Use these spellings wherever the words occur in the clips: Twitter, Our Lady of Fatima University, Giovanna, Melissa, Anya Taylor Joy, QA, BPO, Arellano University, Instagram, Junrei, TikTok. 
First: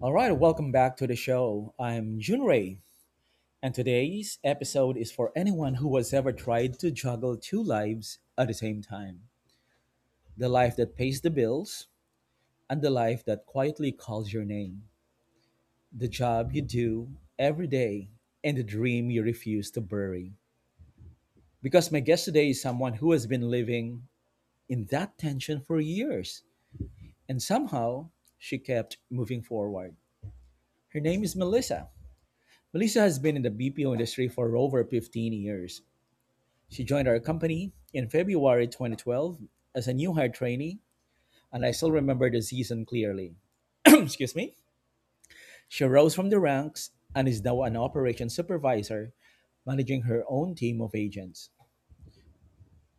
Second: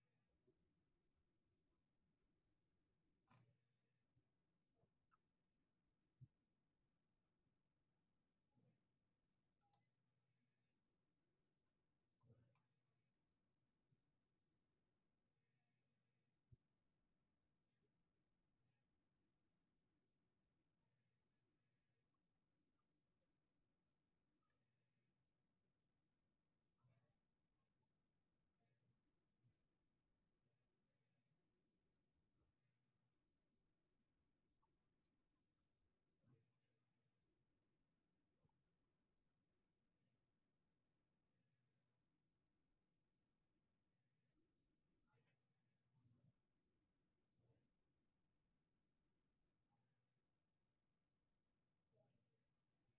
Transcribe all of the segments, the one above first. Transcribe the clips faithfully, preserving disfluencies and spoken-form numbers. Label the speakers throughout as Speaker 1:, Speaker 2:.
Speaker 1: All right, welcome back to the show. I'm Junrei, and today's episode is for anyone who has ever tried to juggle two lives at the same time: the life that pays the bills, and the life that quietly calls your name, the job you do every day, and the dream you refuse to bury. Because my guest today is someone who has been living in that tension for years, and somehow she kept moving forward. Her name is Melissa. Melissa has been in the B P O industry for over fifteen years. She joined our company in February twenty twelve as a new hire trainee, and I still remember the season clearly. Excuse me. She rose from the ranks and is now an operations supervisor, managing her own team of agents.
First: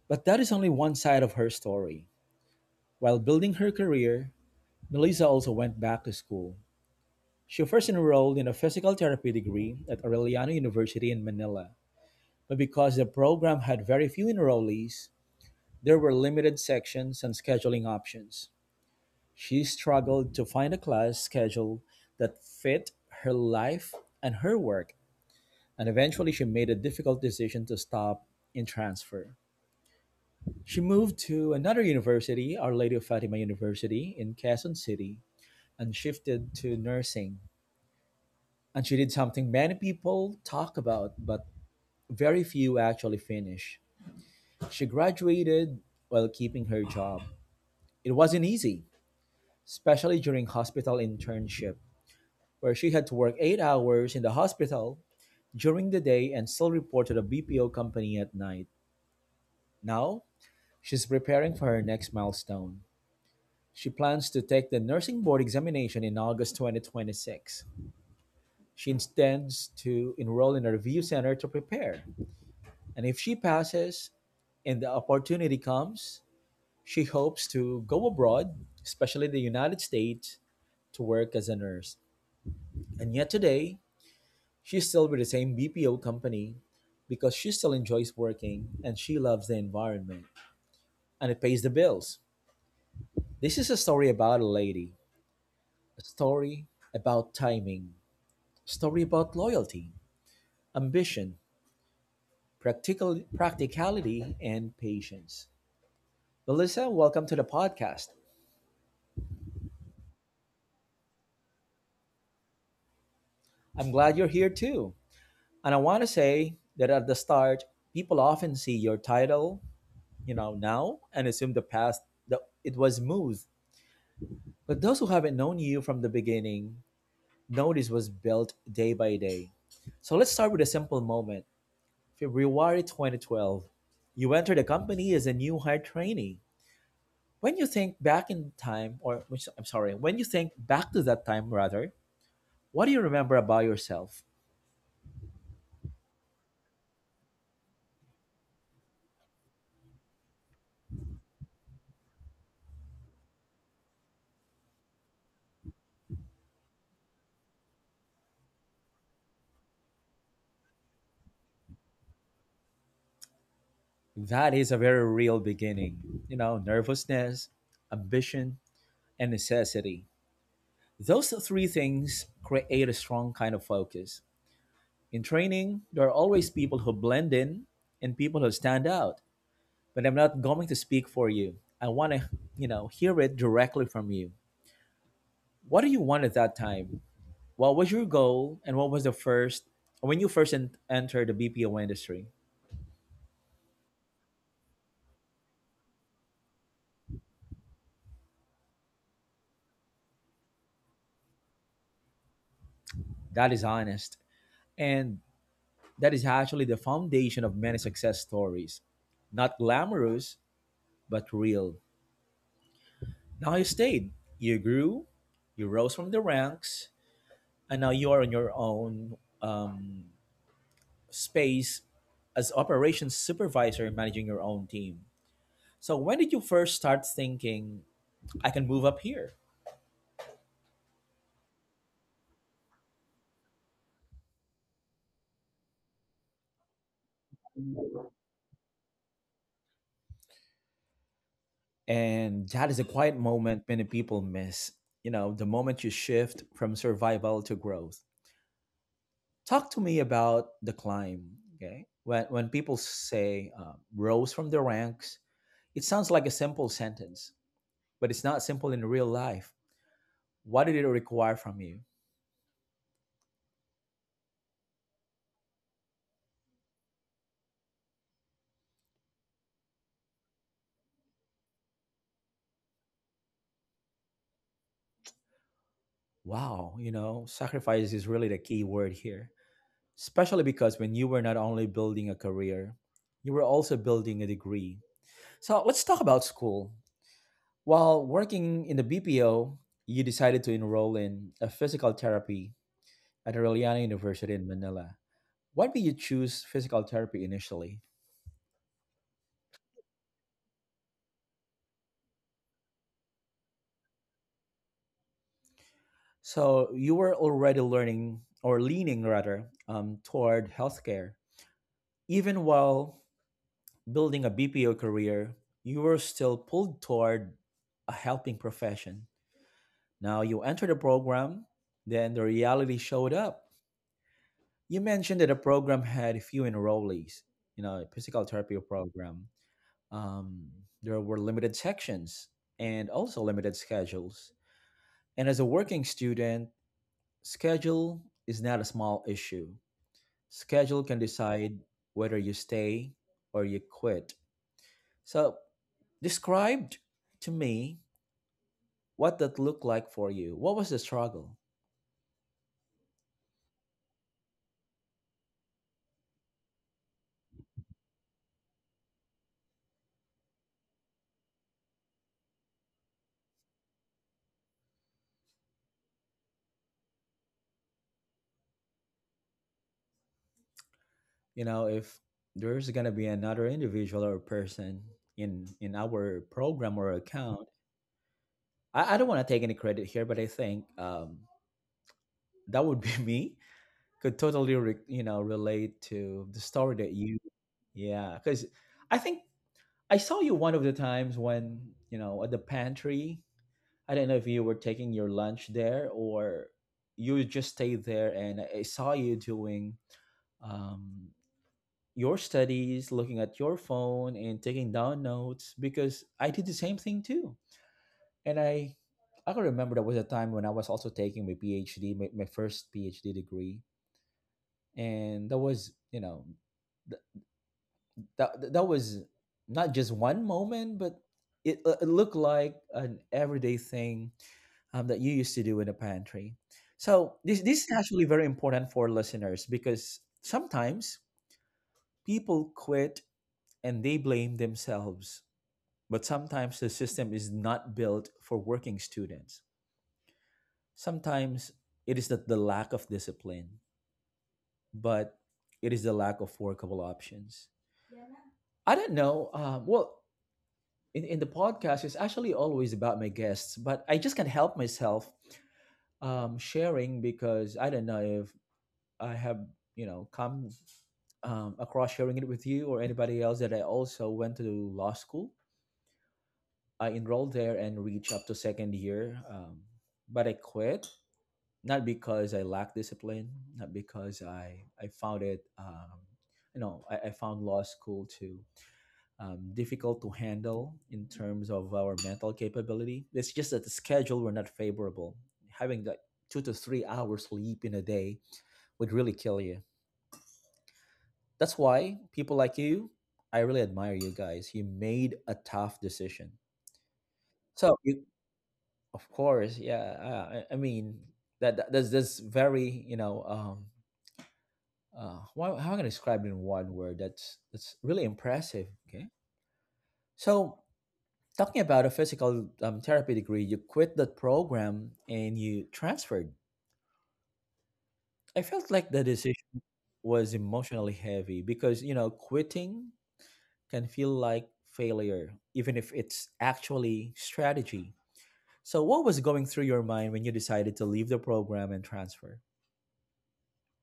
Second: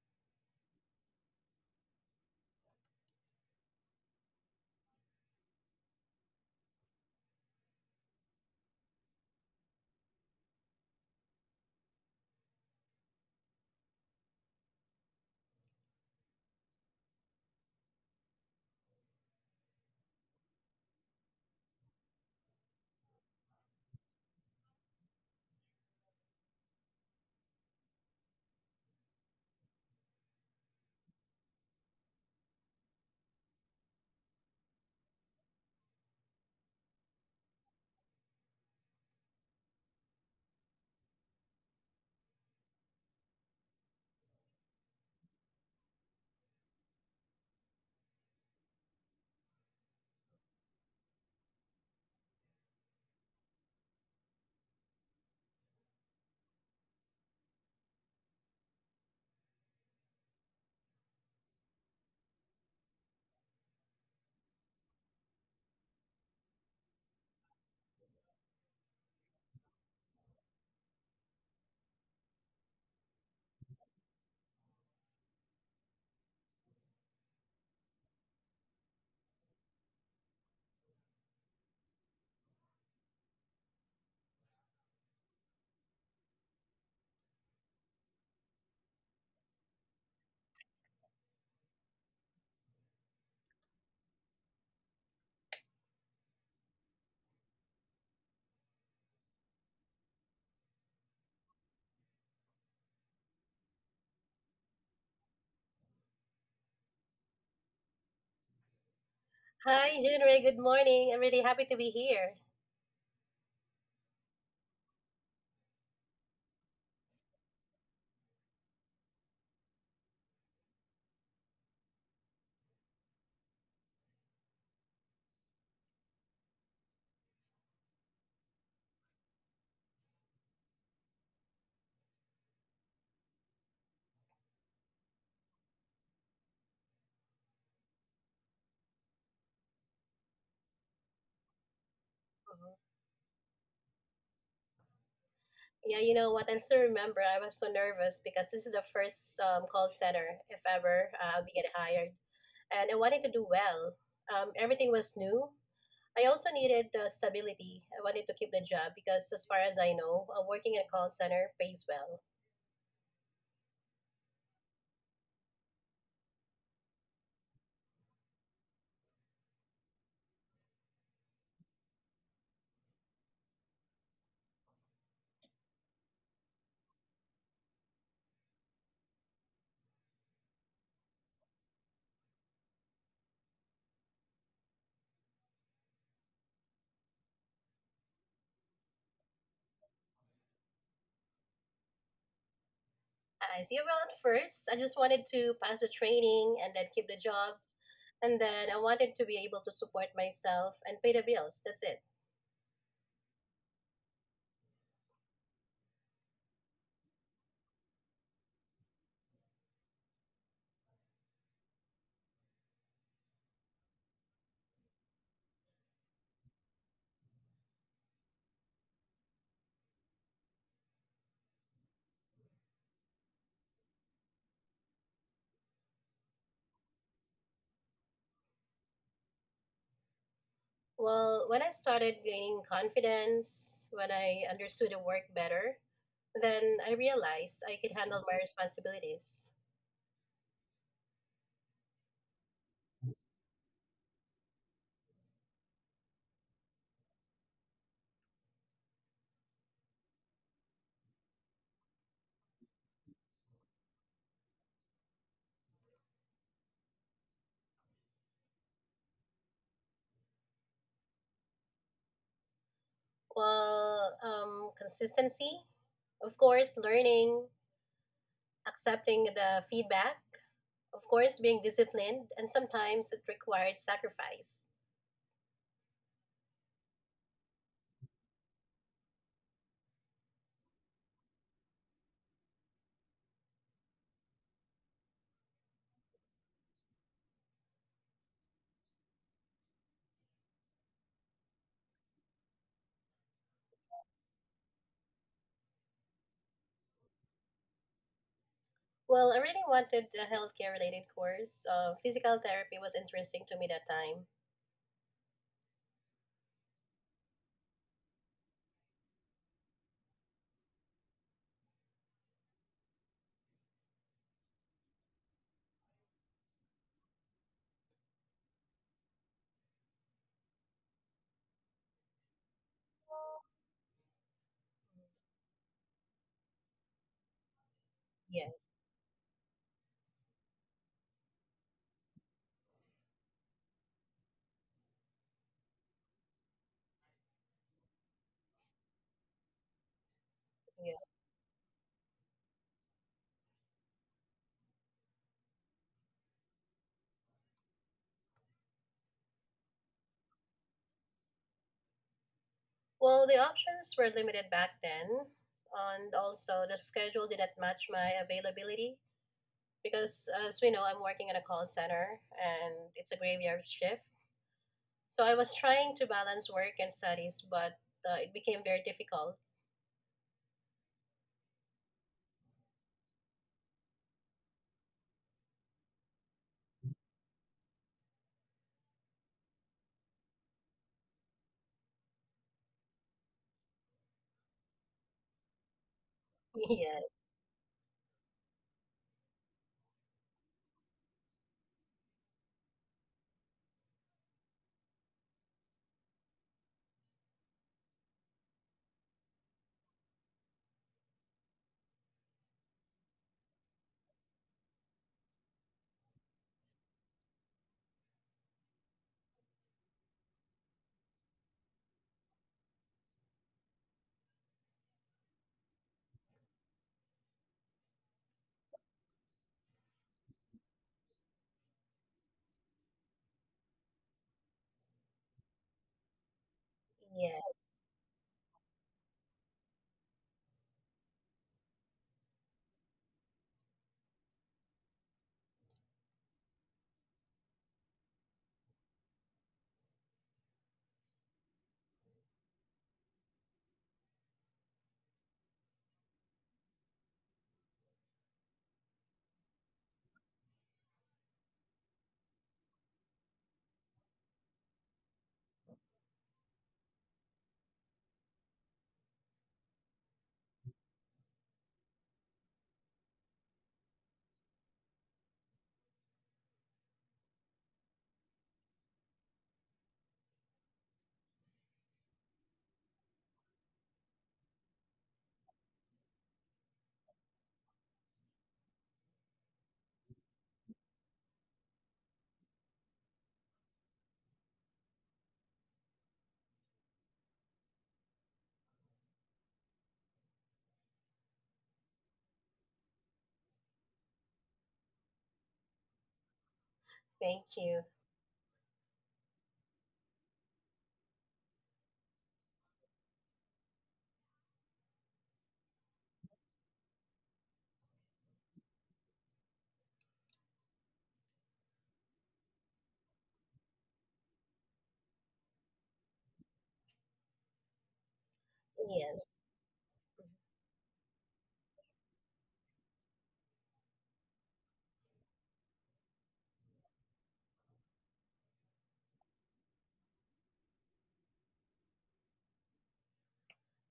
Speaker 1: But that is only one side of her story. While building her career, Melissa also went back to school. She first enrolled in a physical therapy degree at Arellano University in Manila. But because the program had very few enrollees, there were limited sections and scheduling options. She struggled to find a class schedule that fit her life and her work, and eventually she made a difficult decision to stop in transfer. She moved to another university, Our Lady of Fatima University in Quezon City, and shifted to nursing. And she did something many people talk about, but very few actually finish. She graduated while keeping her job. It wasn't easy, especially during hospital internship, where she had to work eight hours in the hospital during the day and still report to the B P O company at night. Now, she's preparing for her next milestone. She plans to take the nursing board examination in August twenty twenty-six. She intends to enroll in a review center to prepare. And if she passes and the opportunity comes, she hopes to go abroad, especially the United States, to work as a nurse. And yet today, she's still with the same B P O company because she still enjoys working and she loves the environment and it pays the bills. This is a story about a lady, a story about timing, a story about loyalty, ambition, practical practicality and patience. Melissa, welcome to the podcast.
Speaker 2: Hi, Junrei. Good morning. I'm really happy to be here.
Speaker 1: I'm glad you're here too. And I want to say that at the start, people often see your title, you know, now and assume the past that it was smooth. But those who haven't known you from the beginning know this was built day by day. So let's start with a simple moment. February twenty twelve. You entered the company as a new hire trainee. When you think back in time, or which, I'm sorry, when you think back to that time rather,
Speaker 2: Mhm.
Speaker 1: what do you remember about yourself?
Speaker 2: Yeah, you know what? I still remember I was so nervous because this is the first um, call center, if ever, uh, I'll be getting hired. And I wanted to do well. Um, everything was new. I also needed the stability. I wanted to keep the job because, as far as I know, uh, working in a call center pays well.
Speaker 1: That is a very real beginning. You know, nervousness, ambition, and necessity. Those three things create a strong kind of focus. In training, there are always people who blend in and people who stand out. But I'm not going to speak for you. I want to, you know, hear it directly from you. What do you want at that time? What was your goal and what was the first when you first en- entered the B P O industry?
Speaker 2: I see. Well, at first, I just wanted to pass the training and then keep the job. And then I wanted to be able to support myself and pay the bills. That's it.
Speaker 1: That is honest, and that is actually the foundation of many success stories. Not glamorous, but real. Now you stayed, you grew, you rose from the ranks, and now you are on your own um, space as operations supervisor managing your own team. So when did you first start thinking I can move up here?
Speaker 2: Well, when I started gaining confidence, when I understood the work better, then I realized I could handle my responsibilities.
Speaker 1: And that is a quiet moment many people miss, you know, the moment you shift from survival to growth. Talk to me about the climb, okay? When when people say uh, rose from the ranks, it sounds like a simple sentence, but it's not simple in real life. What did it require from you?
Speaker 2: Well, um, consistency, of course, learning, accepting the feedback, of course, being disciplined, and sometimes it required sacrifice.
Speaker 1: Wow, you know, sacrifice is really the key word here, especially because when you were not only building a career, you were also building a degree. So let's talk about school. While working in the B P O, you decided to enroll in a physical therapy at Aureliana University in Manila. Why did you choose physical therapy initially?
Speaker 2: Well, I really wanted a healthcare related course. Uh, physical therapy was interesting to me that time.
Speaker 1: So you were already learning or leaning rather um, toward healthcare, even while building a B P O career, you were still pulled toward a helping profession. Now you entered the program, then the reality showed up. You mentioned that the program had few enrollees, you know, physical
Speaker 2: Yeah,
Speaker 1: therapy program. Um, there were limited sections and also limited schedules. And as a working student, schedule is not a small issue. Schedule
Speaker 2: yeah.
Speaker 1: can decide whether you stay or you quit. So, described to me what that looked like for you. What was the struggle?
Speaker 2: Well, the options were limited back then, and also the schedule didn't match my availability because, as we know, I'm working in a call center and it's a graveyard shift. So I was trying to balance work and studies, but uh, it became very difficult.
Speaker 1: You know, if there's gonna be another individual or person in in our program or account, I, I don't want to take any credit here, but I think um, that would be me. Could totally re, you know, relate to the story that
Speaker 2: Yeah,
Speaker 1: you, yeah, because I think I saw you one of the times when, you know, at the pantry, I don't know if you were taking your lunch there or you just stayed there and I saw you doing um, your studies, looking at your phone and taking down notes because I did the same thing too. And I I can remember there was a time when I was also taking my PhD, my, my first PhD degree. And that was, you know, th- that, that was not just one moment, but it, it looked like an everyday thing um, that you used to do in the pantry. So
Speaker 2: yeah.
Speaker 1: this this is actually very important for listeners because sometimes people quit and they blame themselves, but sometimes the system is not built for working students. Sometimes it is not the lack of discipline, but it is the lack of workable options. I don't know. Um, well, in, in the podcast, it's actually always about my guests, but I just can't help myself um, sharing because I don't know if. I have, you know, come um, across sharing it with you or anybody else that I also went to law school. I enrolled there and reached up to second year, um, but I quit not because I lacked discipline, not because I I found it um, you know, I, I found law school too um, difficult to handle in terms of our mental capability. It's just that the schedule were not favorable. Having like two to three hours sleep in a day would really kill you. That's why people like you, I really admire you guys. You made a tough decision.
Speaker 2: Thank you.
Speaker 1: So you, of course, yeah. Uh, I, I mean, that, that that's that's very, you know, um uh why, how am I gonna describe it in one word? That's that's really impressive. Okay. So talking about a physical um, therapy degree, you quit that program and you transferred. I felt like the
Speaker 2: Yes.
Speaker 1: decision was emotionally heavy because, you know, quitting can feel like failure, even if it's actually strategy. So, what was going through your mind when you decided to leave the program and transfer?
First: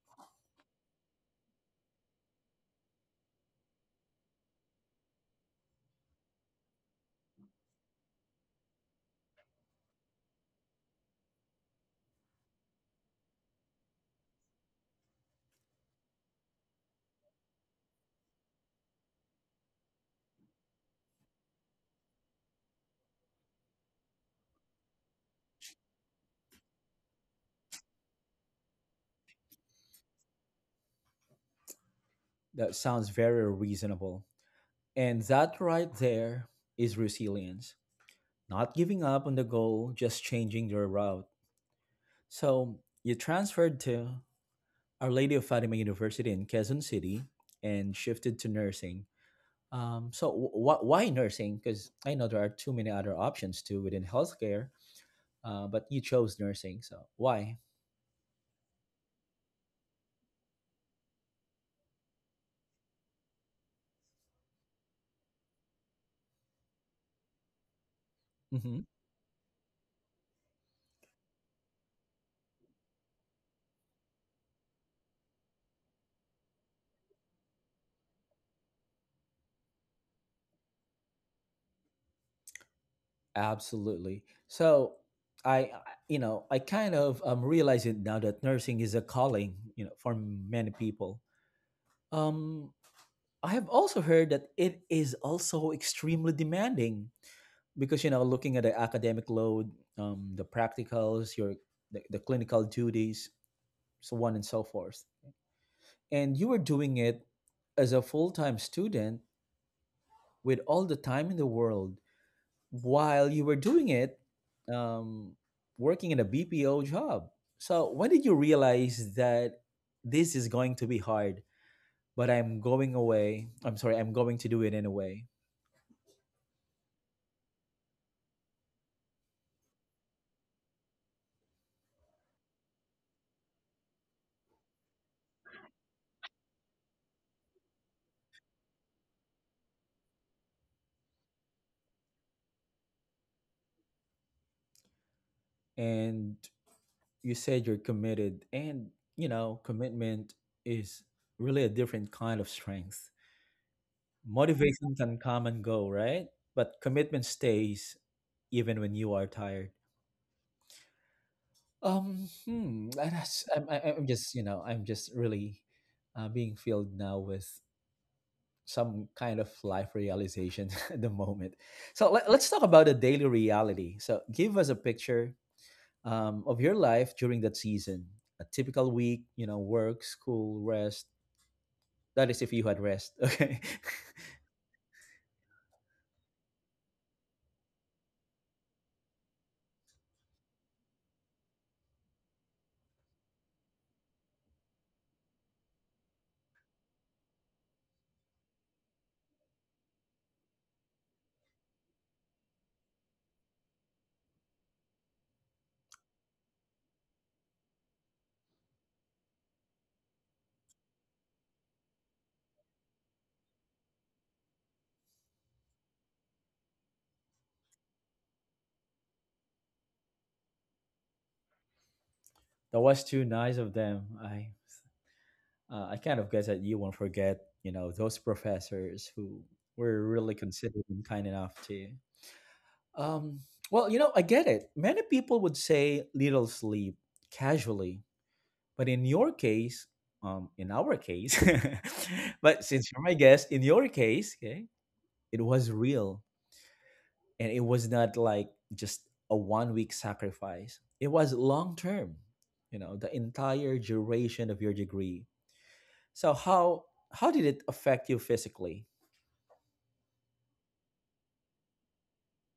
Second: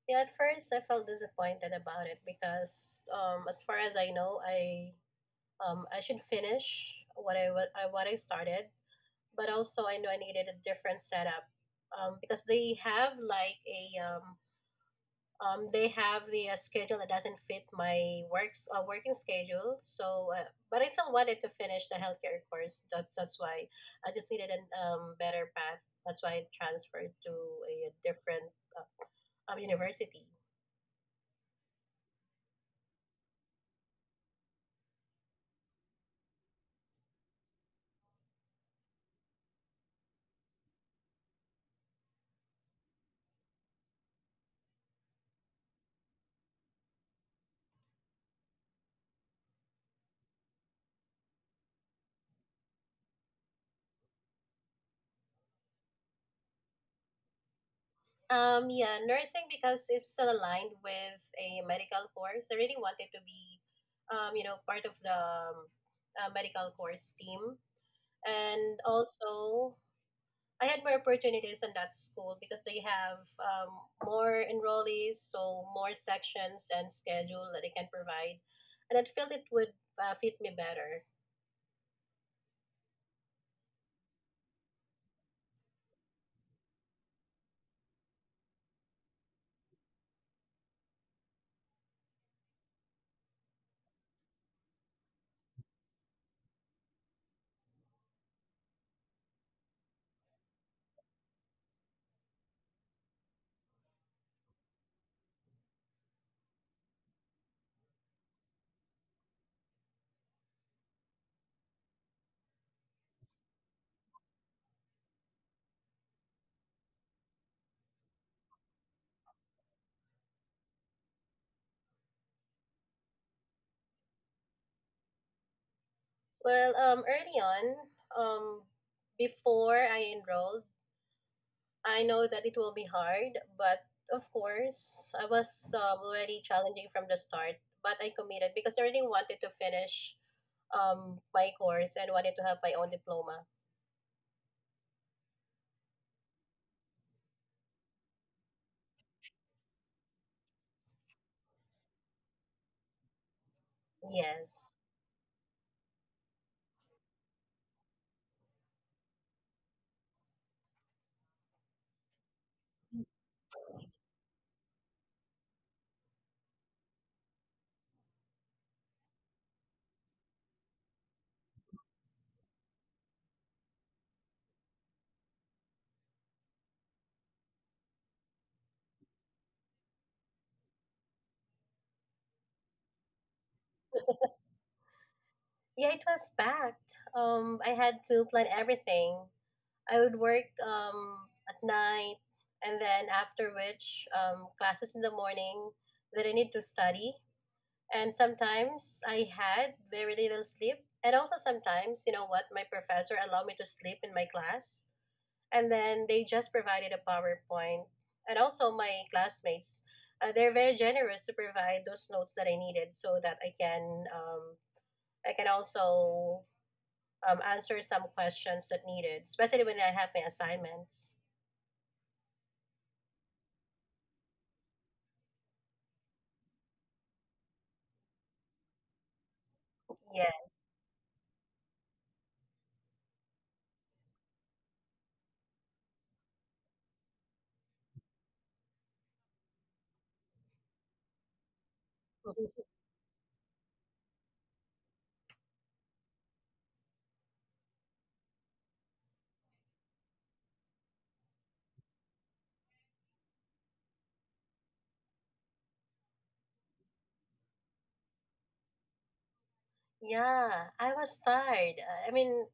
Speaker 2: Yeah, at first I felt disappointed about it because, um, as far as I know, I um, I should finish what I, wa- I what I started, but also I know I needed a different setup, um, because they have like a um, um, they have the uh, schedule that doesn't fit my works uh, working schedule. So, uh, but I still wanted to finish the healthcare course. That's that's why I just needed a um, better path. That's why I transferred to a different uh, um, university.
Speaker 1: That sounds very reasonable. And that right there is resilience, not giving up on the goal, just changing your route. So, you transferred to Our Lady of Fatima University in Quezon City and shifted to nursing. Um, so, wh- wh- why nursing? Because I know there are too many other options too within healthcare, uh, but you chose nursing, so why?
Speaker 2: Um, yeah, nursing because it's still aligned with a medical course. I really wanted to be, um, you know, part of the um, uh, medical course team.
Speaker 1: hmm
Speaker 2: And also, I had more opportunities in that school because they have um, more enrollees, so more sections and schedule that they can provide. And I felt it would uh, fit me better.
Speaker 1: absolutely so i I- You know, I kind of um realize it now that nursing is a calling, you know, for many people. um I have also heard that it is also extremely demanding because, you know, looking at the academic load, um the practicals, your the, the clinical duties, so on and so forth, and you were doing it as a full-time student with all the time in the world while you were doing it, um, working in a B P O job. So when did you realize that this is going to be hard, but I'm going away? I'm sorry, I'm going to do it anyway.
Speaker 2: Well, um, early on, um, before I enrolled, I know that it will be hard, but of course, I was um, already challenging from the start, but I committed because I really wanted to finish um, my course and wanted to have my own diploma.
Speaker 1: And you said you're committed, and, you know, commitment is really a different kind of strength.
Speaker 2: Yes.
Speaker 1: Motivation can come and go, right? But commitment stays even when you are tired. Um, hmm, and that's, I'm, I- I'm just, you know, I'm just really uh, being filled now with some kind of life realization at the moment. So let, let's talk about the daily reality. So give us a picture um, of your life during that season. A typical week, you know, work, school, rest. That is if you had rest. Okay.
Speaker 2: Yeah, it was packed. Um, I had to plan everything. I would work um, at night and then after which um, classes in the morning that I need to study, and sometimes I had very little sleep. And also sometimes, you know what, my professor allowed me to sleep in my class, and then they just provided a PowerPoint. And also my classmates, uh, they're very generous to provide those notes that I needed, so that I can um, I can also um, answer some questions that needed, especially when I have my assignments.
Speaker 1: That was too nice of them. I uh, I kind of guess that you won't forget, you know, those professors who were
Speaker 2: Yeah.
Speaker 1: really considerate and kind enough to. Um, well, you know, I get it. Many people would say little sleep casually, but in your case, um, in our case, but since you're my guest, in your case, okay, it was real and it was not like just a one week sacrifice. It was long term, you know, the entire duration of your degree. So how how did it affect you physically?
Speaker 2: Yeah, I was tired. Uh, I mean,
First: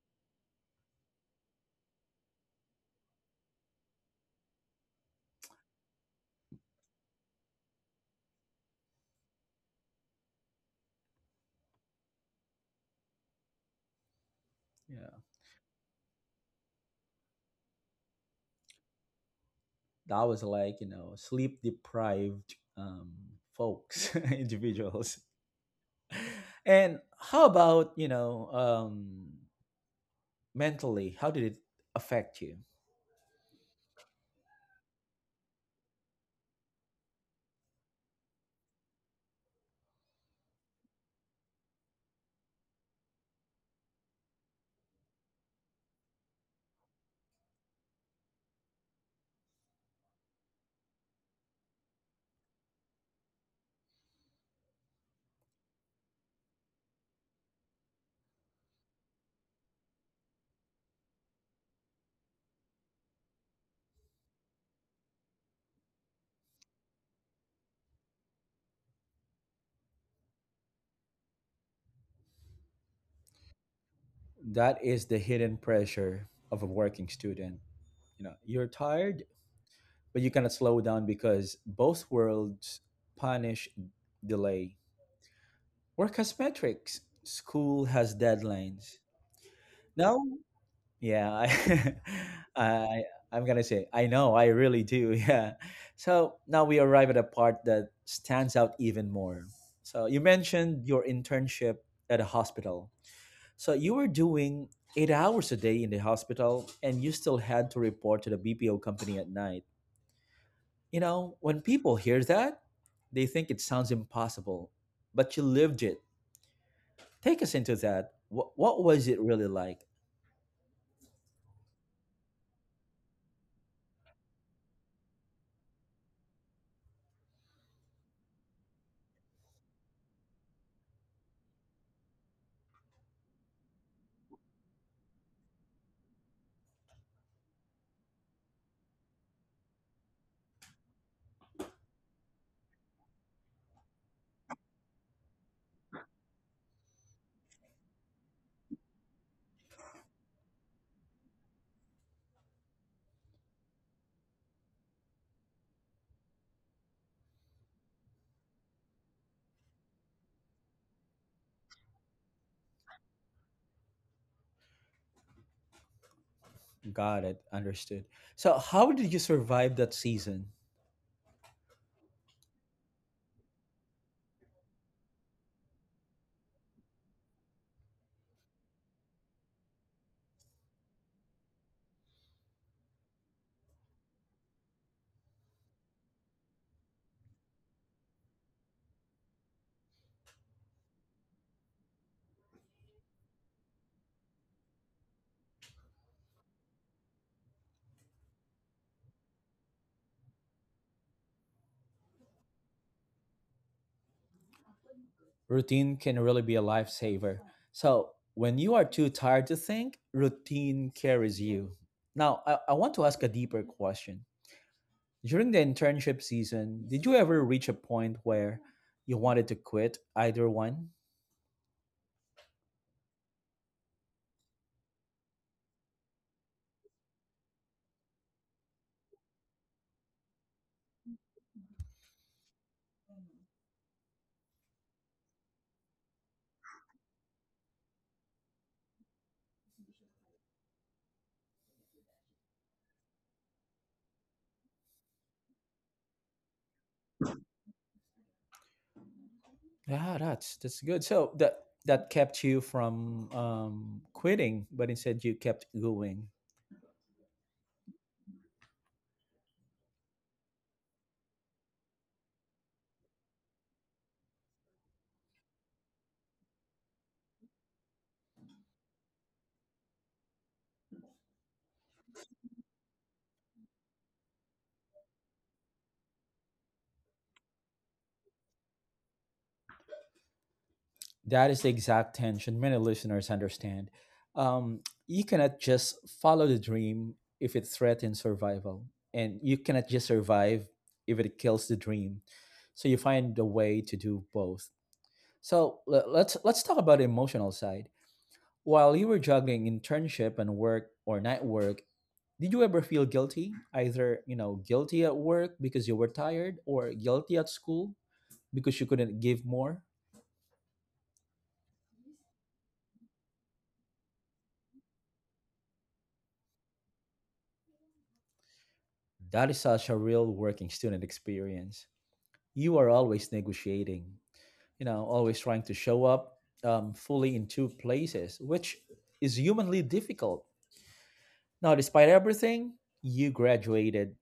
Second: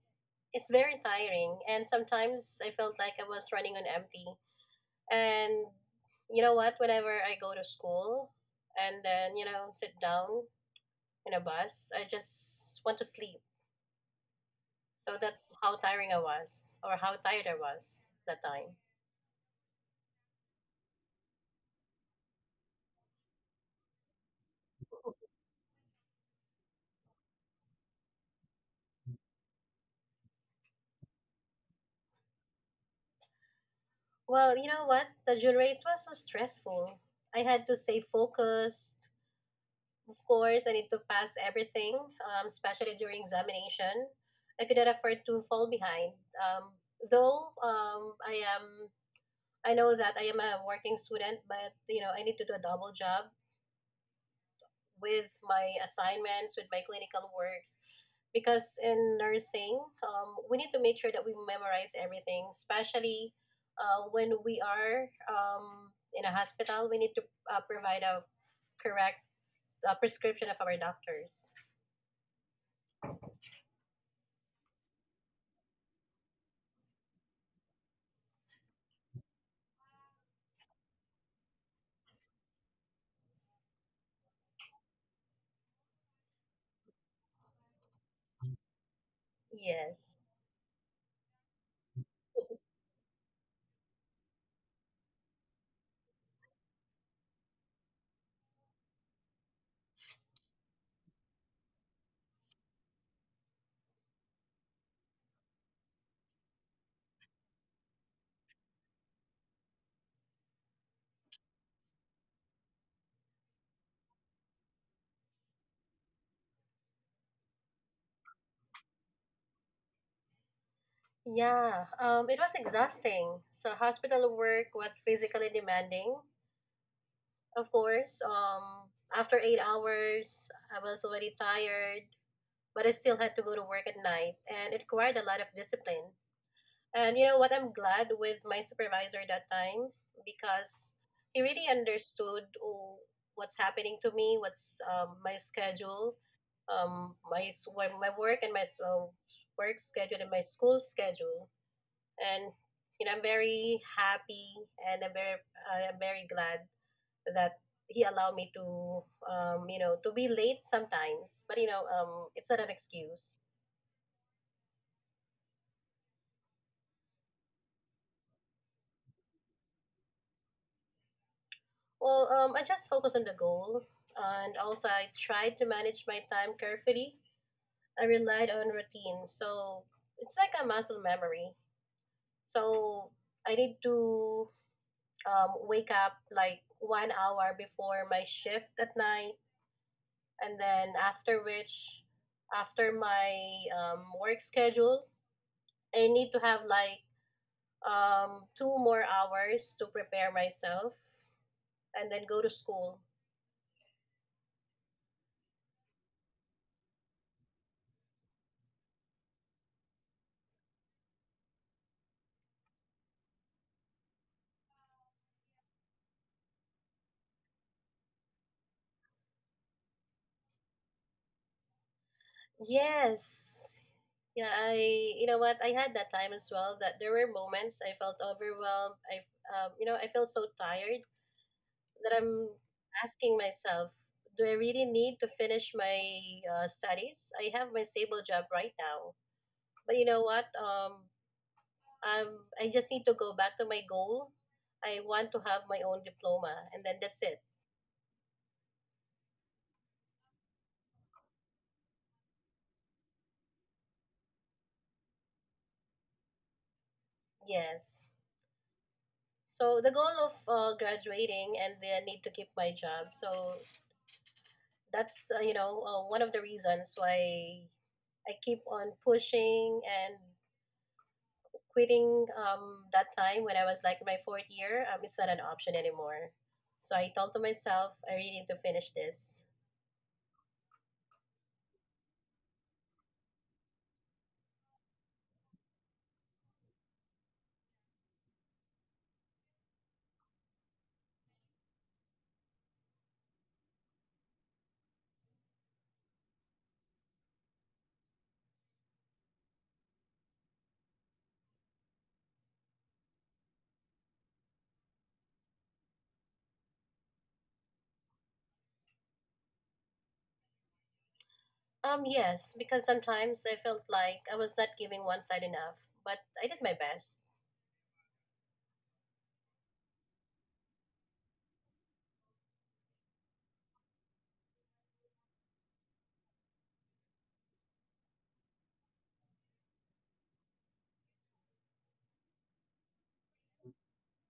Speaker 2: it's very tiring, and sometimes I felt like I was running on empty. And you know what? Whenever I go to school and then, you know, sit down in a bus, I just want to sleep. So
Speaker 1: Yeah,
Speaker 2: that's how tiring I was, or how tired I was that time.
Speaker 1: that was like you know sleep deprived um, folks individuals. And how about you know um, mentally? How did it affect you?
Speaker 2: Well, you know what? The Junrei was was stressful. I had to stay focused. Of course, I need to pass everything, um, especially during examination. I could not afford to fall behind. Um, though um, I am, I know that I am a working student, but you know I need to do a double job with my assignments, with my clinical works. Because in nursing, um, we need to make sure that we memorize everything, especially uh, when we are um, in a hospital, we need to uh, provide a correct uh, prescription of our doctors.
Speaker 1: That is the hidden pressure of a working student. you know you're tired but you cannot slow down because both worlds punish delay. Work has metrics, school has deadlines.
Speaker 2: Yes.
Speaker 1: No. Yeah, I i i'm gonna say I know I really do. Yeah. So now we arrive at a part that stands out even more. So you mentioned your internship at a hospital. So you were doing eight hours a day in the hospital, and you still had to report to the B P O company at night. You know, when people hear that, they think it sounds impossible, but you lived it. Take us into that. What, what was it really like?
Speaker 2: Yeah, um, it was exhausting. So hospital work was physically demanding, of course. Um, after eight hours, I was already tired, but I still had to go to work at night, and it required a lot of discipline. And you know what? I'm glad with my supervisor that time because he really understood oh, what's happening to me, what's um, my schedule, um, my s- wo- my work and my s- uh, work schedule and my school schedule. And you know, I'm very happy and I'm very I'm very glad that he allowed me to, um, you know, to be late sometimes. But you know, um, it's not an excuse.
Speaker 1: Got it, understood. So, how did you survive that season?
Speaker 2: Well, um, I just focus on the goal, and also I tried to manage my time carefully. I relied on routine, so it's like a muscle memory. So I need to um, wake up like one hour before my shift at night, and then after which, after my um, work schedule, I need to have like um, two more hours to prepare myself, and then go to school.
Speaker 1: Routine can really be a lifesaver. So, when you are too tired to think, routine carries you. Now, I, I want to ask a deeper question. During the internship season, did you ever reach a point where you wanted to quit either one?
Speaker 2: Yes. Yeah, I you know what? I had that time as well that there were moments I felt overwhelmed. I um, You know, I felt so tired that I'm asking myself, do I really need to finish my uh, studies? I have my stable job right now. But you know what? Um I'm, I just need to go back to my goal. I want to have my own diploma, and then that's it.
Speaker 1: Yeah, that's that's good. So that that kept you from um, quitting, but instead you kept going.
Speaker 2: Yes. So the goal of uh, graduating and the need to keep my job. So that's, uh, you know, uh, one of the reasons why I keep on pushing, and quitting um, that time when I was like in my fourth year. Um, it's not an option anymore. So I told to myself, I really need to finish this.
Speaker 1: That is the exact tension many listeners understand. Um, you cannot just follow the dream if it threatens survival, and you cannot just survive if it kills the dream. So you find a way to do both. So le- let's let's talk about the emotional side. While you were juggling internship and work or night work, did you ever feel guilty? Either, you know, guilty at work because you were tired or guilty at school because you couldn't give more?
Speaker 2: Um, yes, because sometimes I felt like I was not giving one side enough, but I did my best.
Speaker 1: That is such a real working student experience. You are always negotiating, you know, always trying to show up um, fully in two places, which is humanly difficult. Now, despite everything, you graduated.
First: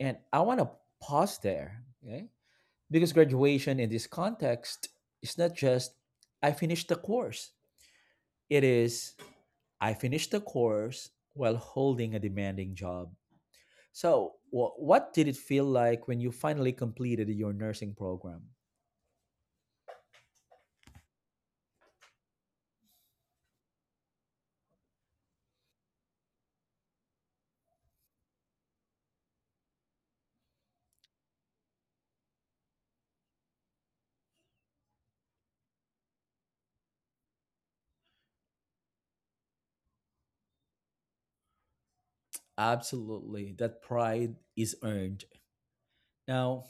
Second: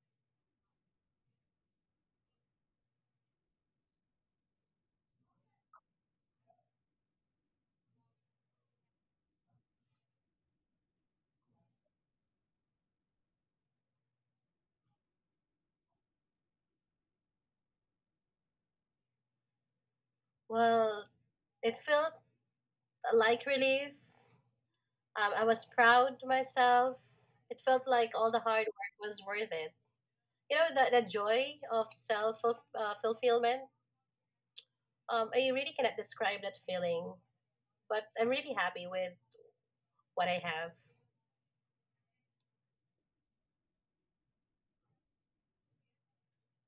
Speaker 1: And I want to pause there, okay? Because graduation in this context is not just "I finished the course." It is "I finished the course while holding a demanding job." So, wha what did it feel like when you finally completed your nursing program?
Speaker 2: Well, it felt like relief. Um, I was proud of myself. It felt like all the hard work was worth it. You know, the, the joy of self uh, fulfillment, um, I really cannot describe that feeling, but I'm really happy with what I have.
Speaker 1: Absolutely, that pride is earned. Now,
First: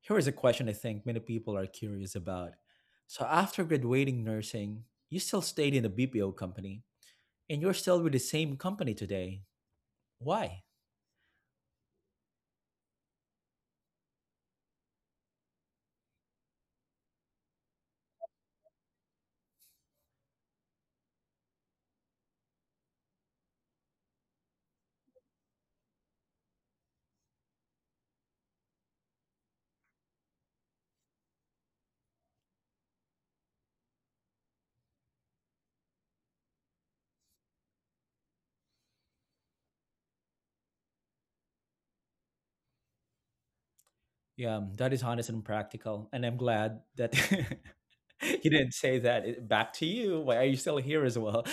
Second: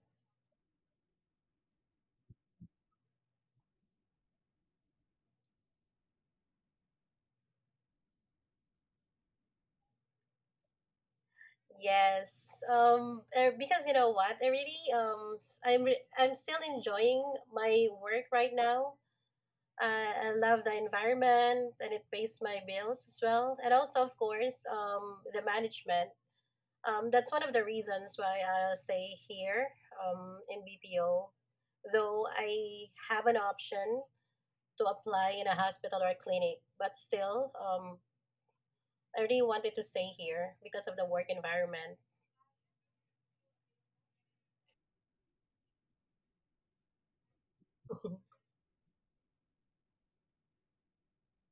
Speaker 1: here is a question I think many people are curious about. So, after graduating nursing, you still stayed in a B P O company and you're still with the same company today. Why?
Speaker 2: Yes. Um, uh, because you know what, I really um, s- i'm re- I'm still enjoying my work right now. uh, I love the environment, and it pays my bills as well, and also of course, um, the management. Um, that's one of the reasons why I'll stay here, um, in B P O, though I have an option to apply in a hospital or clinic. But still, um, I really wanted to stay here because of the work environment.
Speaker 1: Yeah, um, that is honest and practical. And I'm glad that you didn't say that. It- Back to you. Why are you still here as well?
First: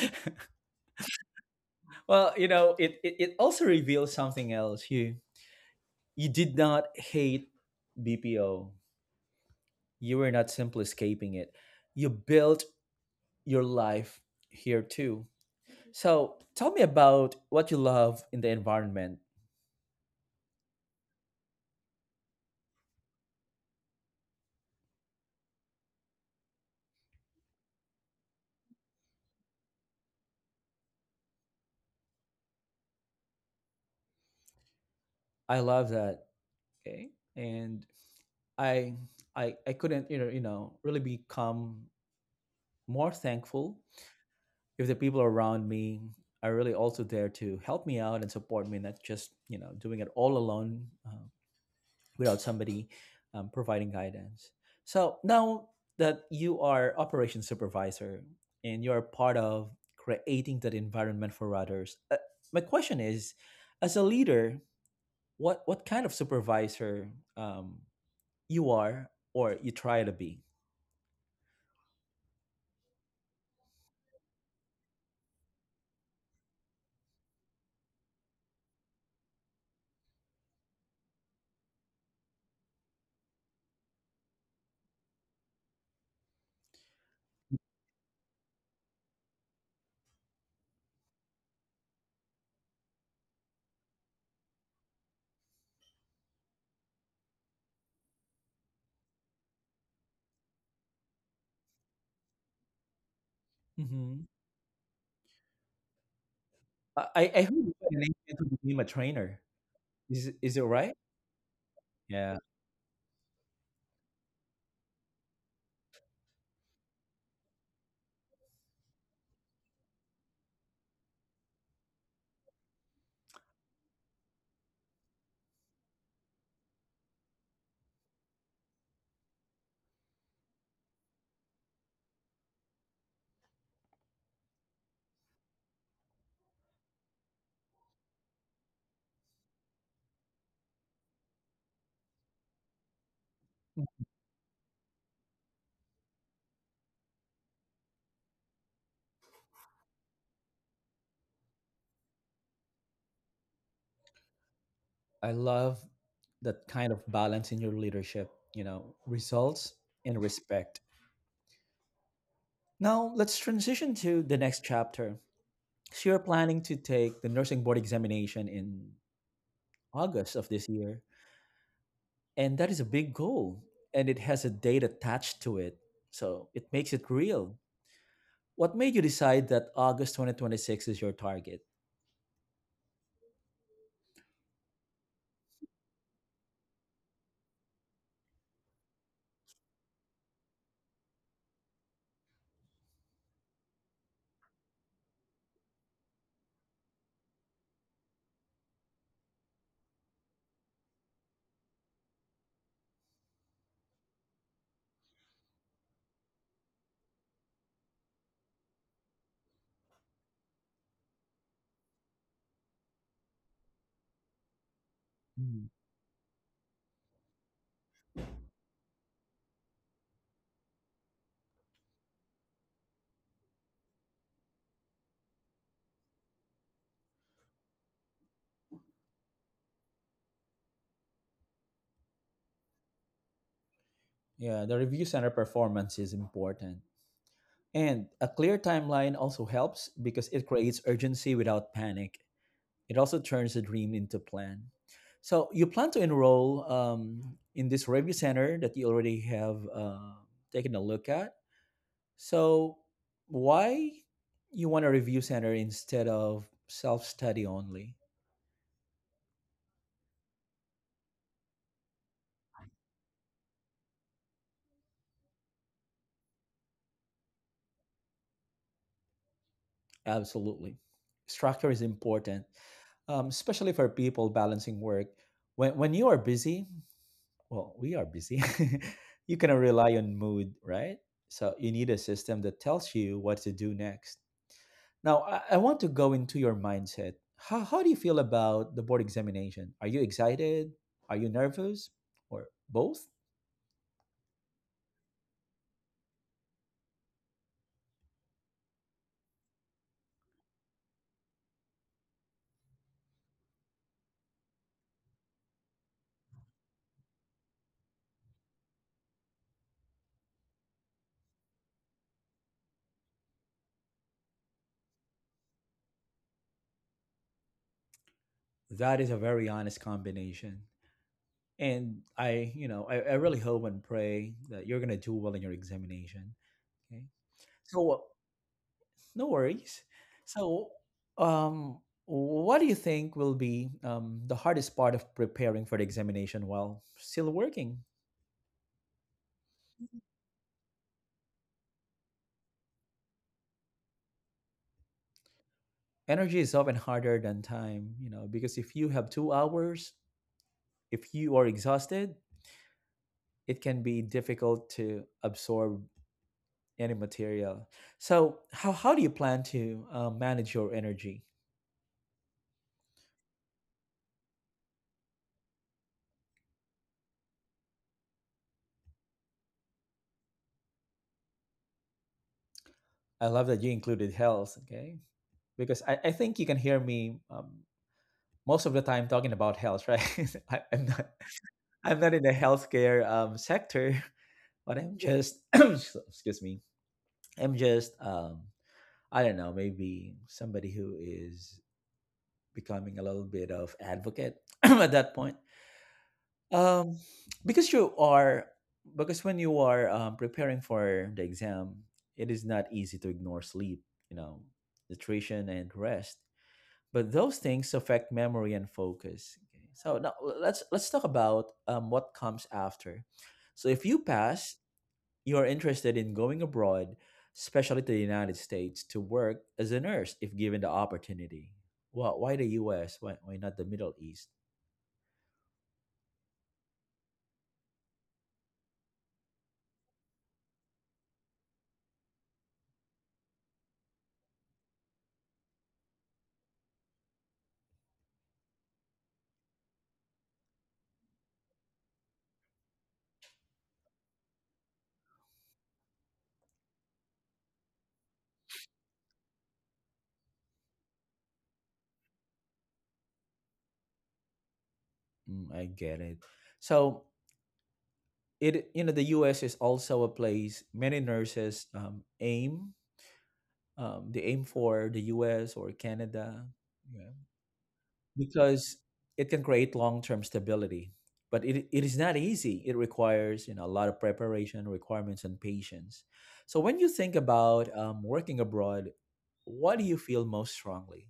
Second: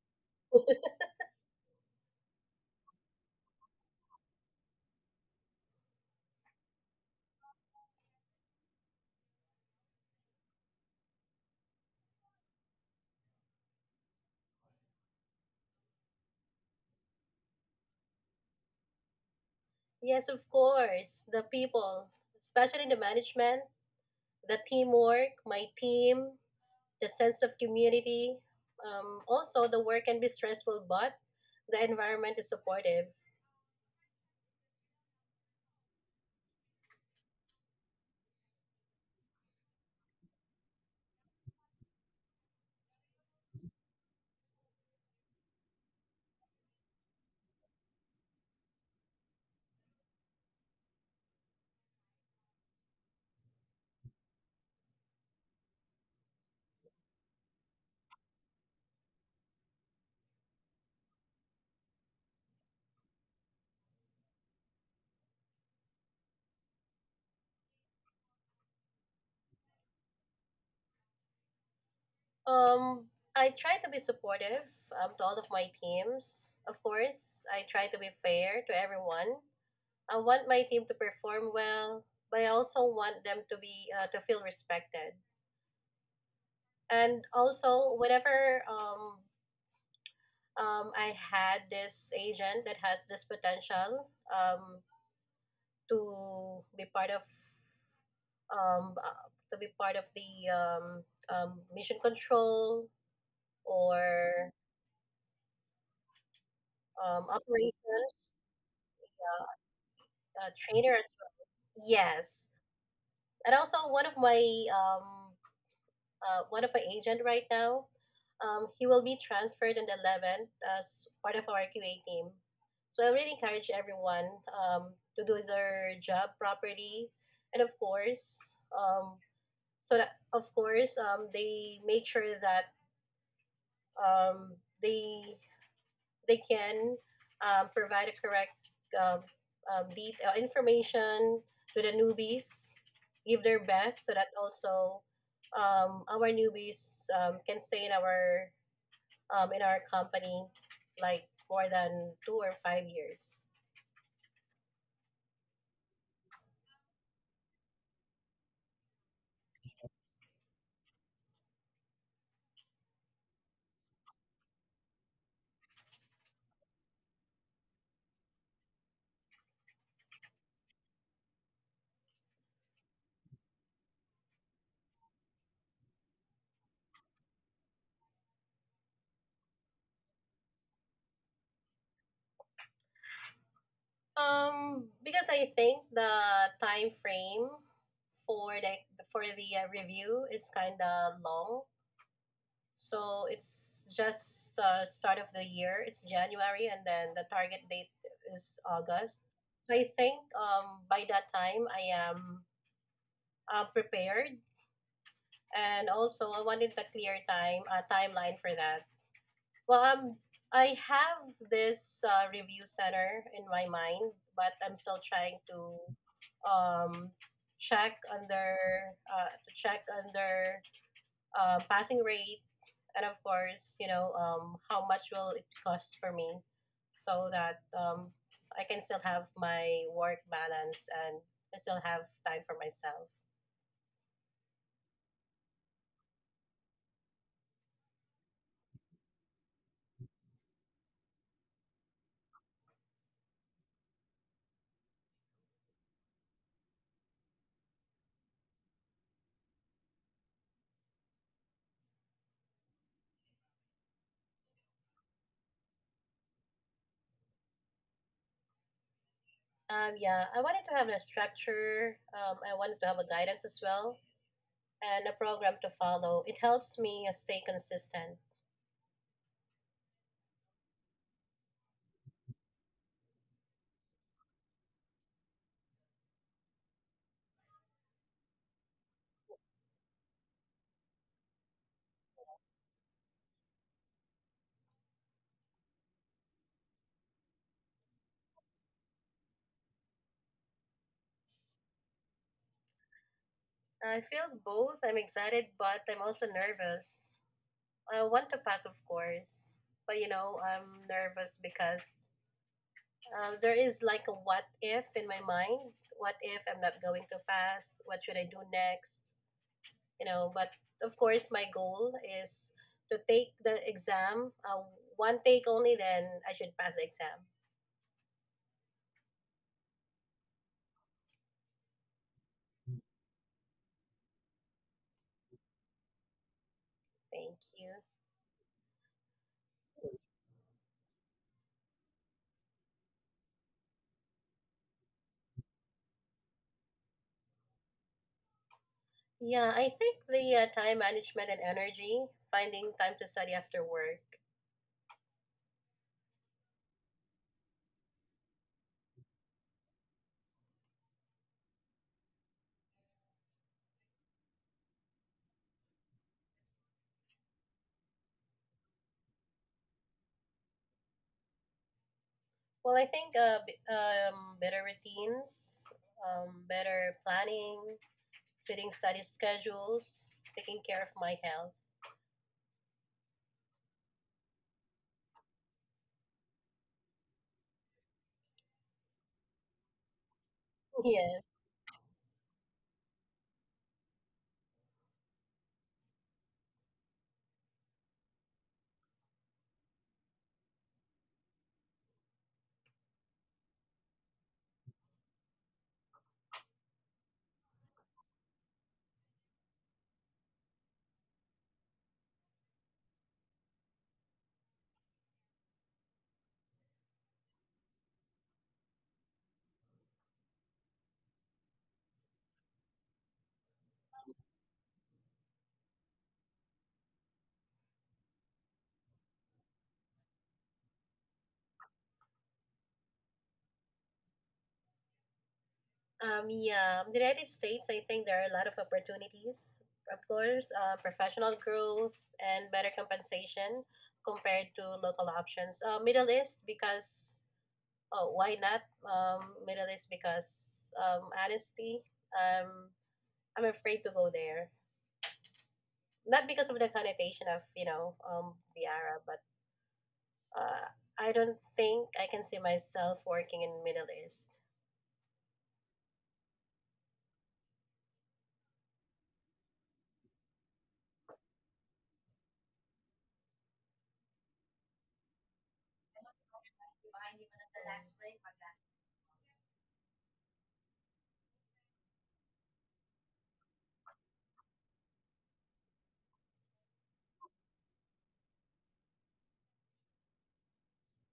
Speaker 1: Well, you know, it, it, it also reveals something else. You you did not hate B P O. You were not simply escaping it. You built your life here too. So tell me about what you love in the environment.
Speaker 2: Yes, of course, the people, especially the management, the teamwork, my team, the sense of community. Um, also, the work can be stressful, but the environment is supportive.
Speaker 1: I love that. Okay. And I I I couldn't, you know, you know, really become more thankful if the people around me are really also there to help me out and support me, not just, you know, doing it all alone. Uh, without somebody um, providing guidance. So now that you are operations supervisor and you're part of creating that environment for others, uh, my question is, as a leader, what what kind of supervisor um, you are or you try to be?
Speaker 2: Um, I try to be supportive um, to all of my teams. Of course, I try to be fair to everyone. I want my team to perform well, but I also want them to be uh, to feel respected. And also, whenever um, um, I had this agent that has this potential, um, to be part of um, uh, to be part of the um, um, mission control
Speaker 1: Hmm.
Speaker 2: or
Speaker 1: I,
Speaker 2: um,
Speaker 1: I I heard you put an
Speaker 2: operations,
Speaker 1: agent to become a trainer.
Speaker 2: uh,
Speaker 1: Is
Speaker 2: a
Speaker 1: is it right?
Speaker 2: trainer as well.
Speaker 1: Yeah,
Speaker 2: Yes, and also one of my um, uh, one of my agent right now. Um, he will be transferred on the eleventh as part of our Q A team. So I really encourage everyone, um, to do their job properly, and of course, um, so that of course um, they make sure that um, they they can um, provide a correct um, um, det- uh, information to the newbies, give their best so that also um, our newbies um, can stay in our um, in our company like more than two or five years.
Speaker 1: I love that kind of balance in your leadership. You know, results and respect. Now, let's transition to the next chapter. So, you're planning to take the nursing board examination in August of this year, and that is a big goal, and it has a date attached to it. So, it makes it real. What made you decide that August two thousand twenty-six is your target?
Speaker 2: Um, because I think the time frame for the for the uh, review is kind of long. So it's just uh, start of the year. It's January, and then the target date is August. So I think um, by that time I am uh, prepared, and also I wanted the clear time uh, timeline for that. Well, um, I have this uh, review center in my mind, but I'm still trying to,
Speaker 1: Mm,
Speaker 2: um, check under uh, to check under uh, passing rate, and of course, you know, um, how much will it cost for me, so that um, I can still have my work balance, and I still have time for myself.
Speaker 1: yeah, the review center performance is important. And a clear timeline also helps because it creates urgency without panic. It also turns a dream into plan. So you plan to enroll um, in this review center that you already have uh, taken a look at. So why you want a review center instead of self-study only?
Speaker 2: Um, yeah, I wanted to have a structure. Um, I wanted to have a guidance as well, and a program to follow. It helps me uh, stay consistent.
Speaker 1: Absolutely, structure is important, um, especially for people balancing work. When when you are busy, well, we are busy. You cannot rely on mood, right? So you need a system that tells you what to do next. Now, I, I want to go into your mindset. How, how do you feel about the board examination? Are you excited? Are you nervous? Or both?
Speaker 2: I feel both. I'm excited, but I'm also nervous. I want to pass, of course, but you know, I'm nervous because Um, there is like a what if in my mind. What if I'm not going to pass? What should I do next? You know, but of course, my goal is to take the exam, uh, one take only, then I should pass the exam.
Speaker 1: That is a very honest combination. And I, you know, I, I really hope and pray that you're going to do well in your examination. Okay.
Speaker 2: Thank you.
Speaker 1: So, uh, no worries. So, um, what do you think will be um, the hardest part of preparing for the examination while still working?
Speaker 2: Yeah, I think the uh, time management and energy, finding time to study after work.
Speaker 1: Energy is often harder than time you know because if you have two hours, if you are exhausted, it can be difficult to absorb any material. So, how, how do you plan to uh, manage your energy?
Speaker 2: Well, I think uh, b- um, better routines, um, better planning, setting study schedules, taking care of my health.
Speaker 1: I love that you included health, okay? Because I, I think you can hear me um, most of the time talking about health, right? I, I'm, not,
Speaker 2: Yes.
Speaker 1: I'm not in the healthcare um, sector, but I'm just, excuse me, I'm just, um, I don't know, maybe somebody who is becoming a little bit of advocate at that point. Um, because you are, because when you are um, preparing for the exam, it is not easy to ignore sleep, you know, nutrition and rest. But those things affect memory and focus. Okay. So now l- let's let's talk about um, what comes after. So if you pass, you are interested in going abroad, especially to the United States, to work as a nurse if given the opportunity. Well, why the U S? Why, why not the Middle East?
Speaker 2: Um, yeah, in the United States, I think there are a lot of opportunities. Of course, uh, professional growth and better compensation compared to local options. Uh, Middle East because oh, why not? Um, Middle East because um, honesty. Um, I'm afraid to go there. Not because of the connotation of, you know, um, the Arab, but uh, I don't think I can see myself working in Middle East.
Speaker 1: Mm, I get it. So it you know the U S is also a place many nurses um, aim um, they aim for the U S or Canada, yeah. Because it can create long-term stability, but it, it is not easy. It requires you know a lot of preparation, requirements, and patience. So when you think about um, working abroad, what do you feel most strongly?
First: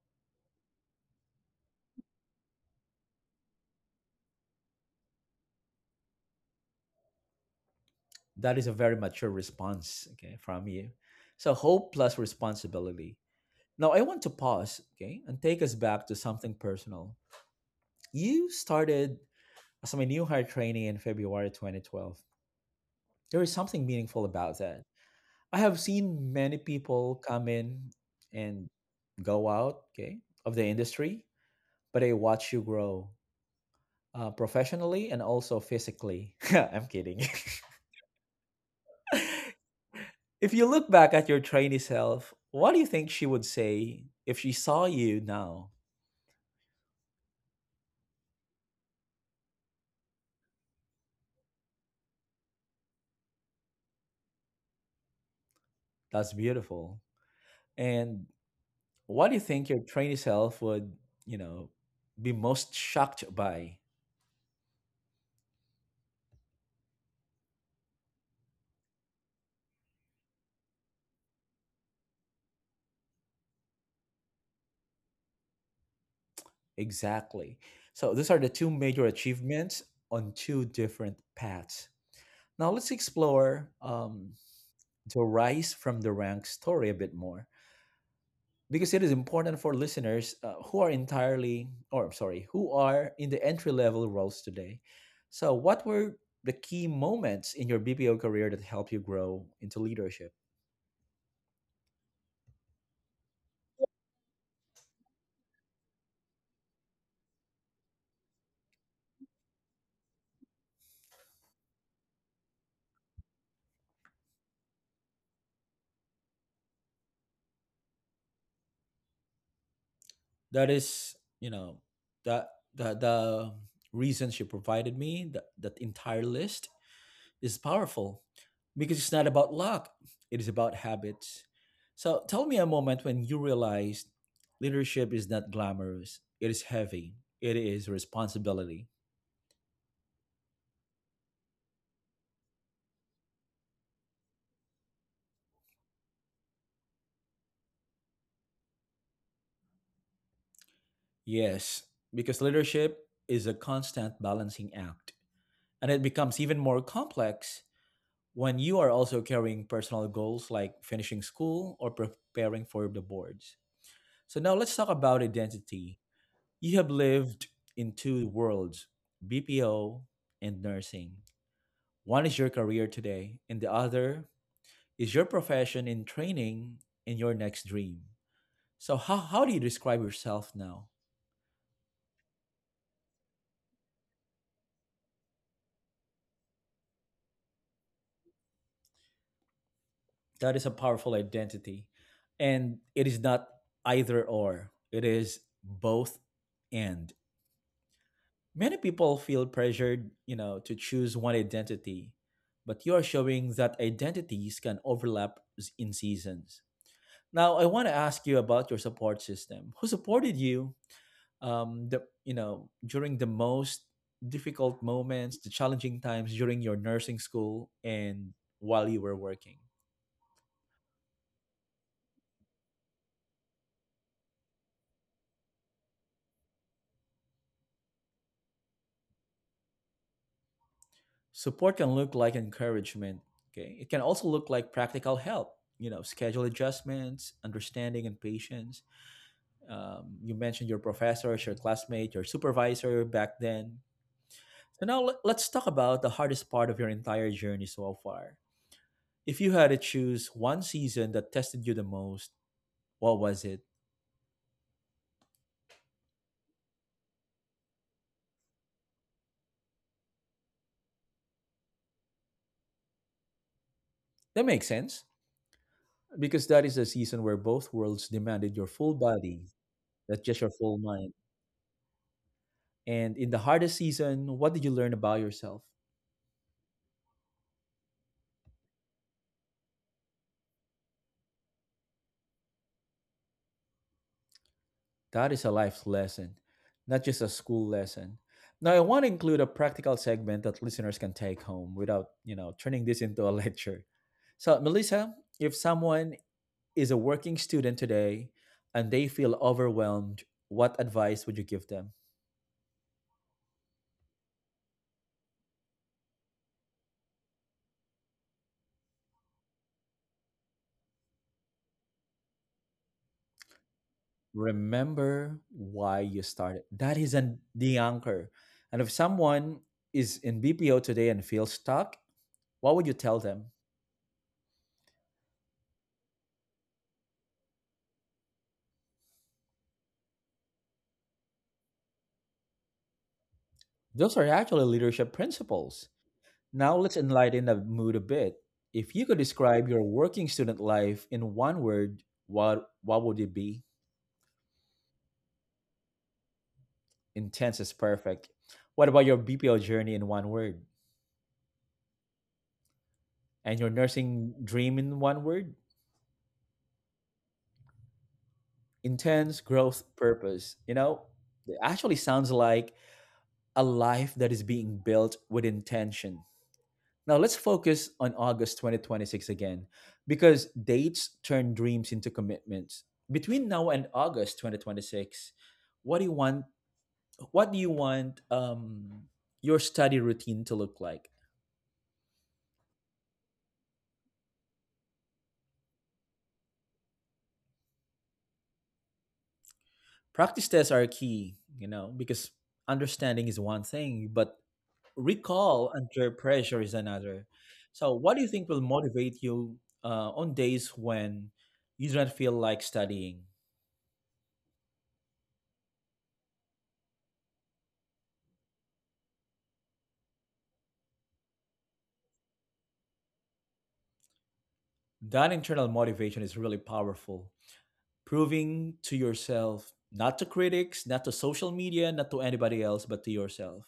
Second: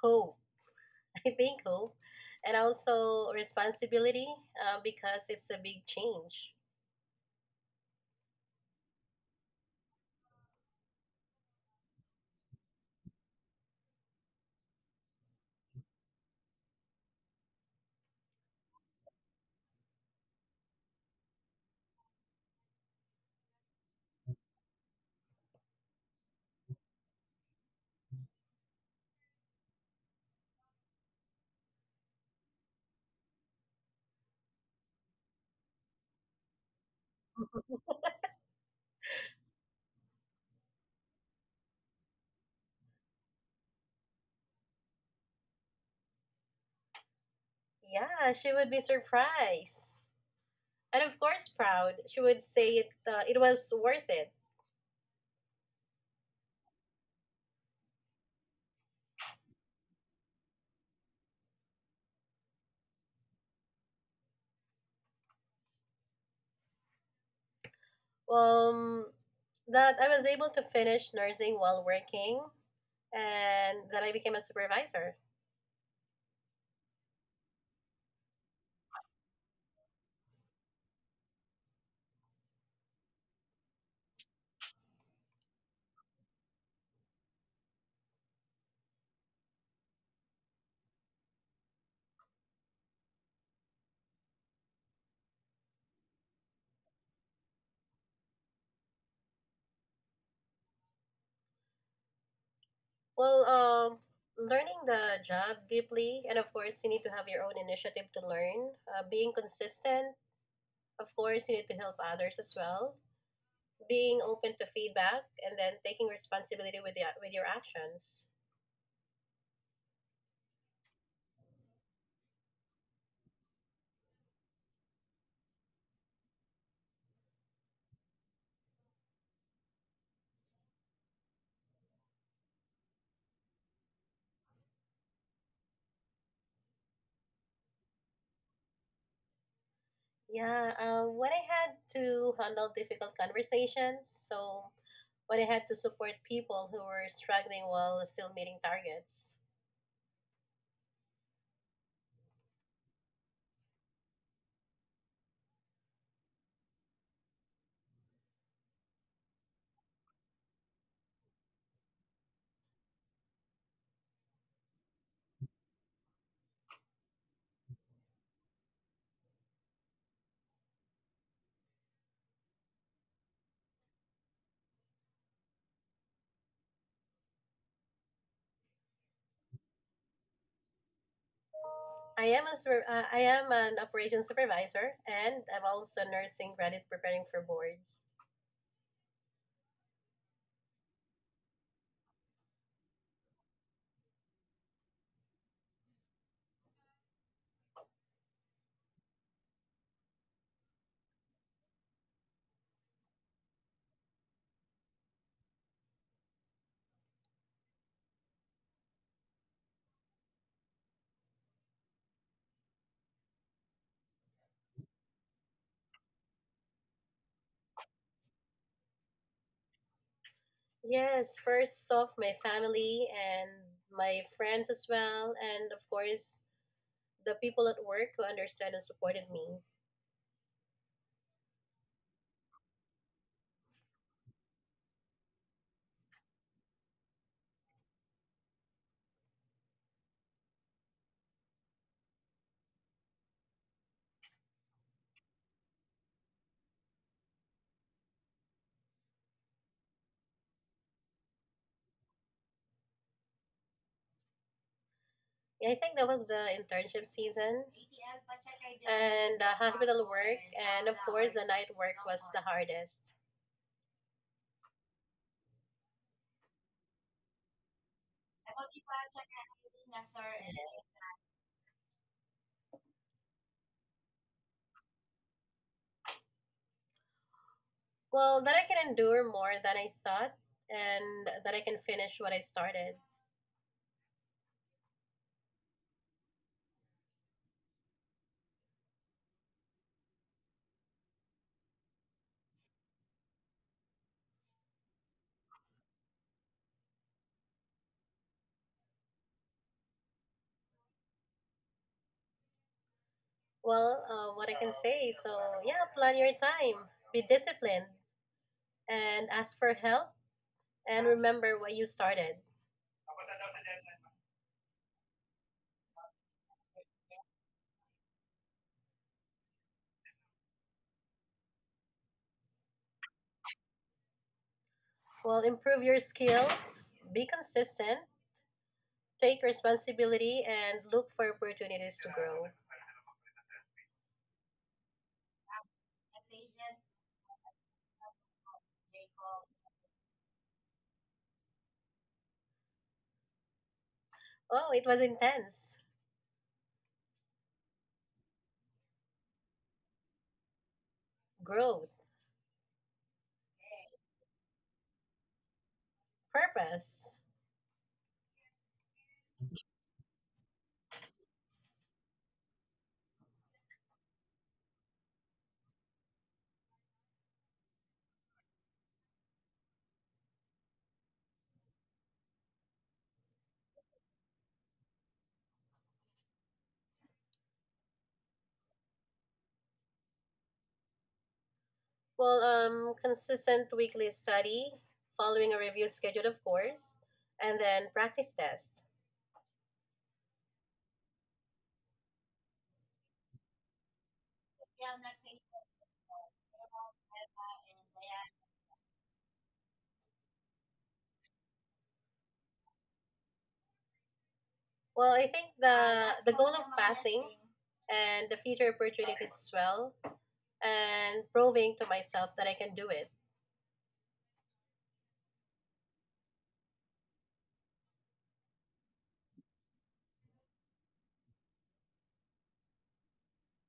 Speaker 2: Hope. Being cool and also responsibility uh, because it's a big change.
Speaker 1: That is a very mature response, okay, from you. So, hope plus responsibility. Now, I want to pause, okay, and take us back to something personal. You started as my new hire trainee in February two thousand twelve. There is something meaningful about that. I have seen many people come in and go out, okay, of the industry, but I watch you grow uh, professionally and also physically. I'm kidding. If you look back at your trainee self, what do you think she would say if she saw you now?
Speaker 2: Yeah, she would be surprised. And of course, proud. She would say it, uh, it was worth it.
Speaker 1: That's beautiful. And what do you think your trainee self would, you know, be most shocked by?
Speaker 2: Um, that I was able to finish nursing while working, and that I became a supervisor.
Speaker 1: Exactly. So these are the two major achievements on two different paths. Now let's explore um, the rise from the rank story a bit more, because it is important for listeners uh, who are entirely, or sorry, who are in the entry level roles today. So what were the key moments in your B P O career that helped you grow into leadership?
Speaker 2: Well, um, learning the job deeply, and of course, you need to have your own initiative to learn. Uh, being consistent, of course, you need to help others as well. Being open to feedback, and then taking responsibility with the with your actions.
Speaker 1: That is you know the the, the reasons you provided me, that, that entire list, is powerful because it's not about luck, it is about habits. So tell me a moment when you realized leadership is not glamorous, it is heavy, it is responsibility.
Speaker 2: Yeah, um, when I had to handle difficult conversations, so when I had to support people who were struggling while still meeting targets.
Speaker 1: Yes, because leadership is a constant balancing act, and it becomes even more complex when you are also carrying personal goals like finishing school or preparing for the boards. So, now let's talk about identity. You have lived in two worlds: B P O and nursing. One is your career today, and the other is your profession in training and your next dream. So, how, how do you describe yourself now?
Speaker 2: I am a super, uh, I am an operations supervisor, and I'm also nursing graduate preparing for boards.
Speaker 1: That is a powerful identity. And it is not either or, it is both and. Many people feel pressured, you know, to choose one identity, but you are showing that identities can overlap s- in seasons. Now, I want to ask you about your support system. Who supported you um the you know, during the most difficult moments, the challenging times during your nursing school and while you were working?
Speaker 2: Yes, first off, my family and my friends as well, and of course, the people at work who understand and supported me.
Speaker 1: Support can look like encouragement, okay? It can also look like practical help, you know, schedule adjustments, understanding, and patience. Um, you mentioned your professors, your classmate, your supervisor back then. So now let- let's talk about the hardest part of your entire journey so far. If you had to choose one season that tested you the most, what was it?
Speaker 2: Yeah, I think that was the internship season, and the hospital work, and of course, the night work was the hardest.
Speaker 1: That makes sense because that is a season where both worlds demanded your full body, not just your full mind. And in the hardest season, what did you learn about yourself?
Speaker 2: Well, that I can endure more than I thought, and that I can finish what I started.
Speaker 1: That is a life lesson, not just a school lesson. Now, I want to include a practical segment that listeners can take home without, you know, turning this into a lecture. So, Melissa, if someone is a working student today and they feel overwhelmed, what advice would you give them?
Speaker 2: Well, uh, what I can say, so yeah, plan your time, be disciplined, and ask for help, and remember what you started.
Speaker 1: Remember why you started. That is an, the anchor. And if someone is in B P O today and feels stuck, what would you tell them?
Speaker 2: Well, improve your skills, be consistent, take responsibility, and look for opportunities to grow.
Speaker 1: Those are actually leadership principles. Now let's enlighten the mood a bit. If you could describe your working student life in one word, what what would it be?
Speaker 2: Oh, it was intense.
Speaker 1: Intense is perfect. What about your B P L journey in one word?
Speaker 2: Growth,
Speaker 1: And your nursing dream in one word?
Speaker 2: purpose.
Speaker 1: Intense growth purpose. You know, it actually sounds like a life that is being built with intention. Now let's focus on August twenty twenty-six again, because dates turn dreams into commitments. Between now and August twenty twenty-six, what do you want? What do you want um, your study routine to look like?
Speaker 2: Well, um, consistent weekly study, following a review schedule, of course, and then practice test.
Speaker 1: Practice tests are key, you know, because understanding is one thing, but recall under pressure is another. So, what do you think will motivate you uh, on days when you don't feel like studying?
Speaker 2: Well, I think the the goal of passing and the future opportunities as well, and proving to myself that I can do it.
Speaker 1: That internal motivation is really powerful proving to yourself, not to critics, not to social media, not to anybody else, but to yourself.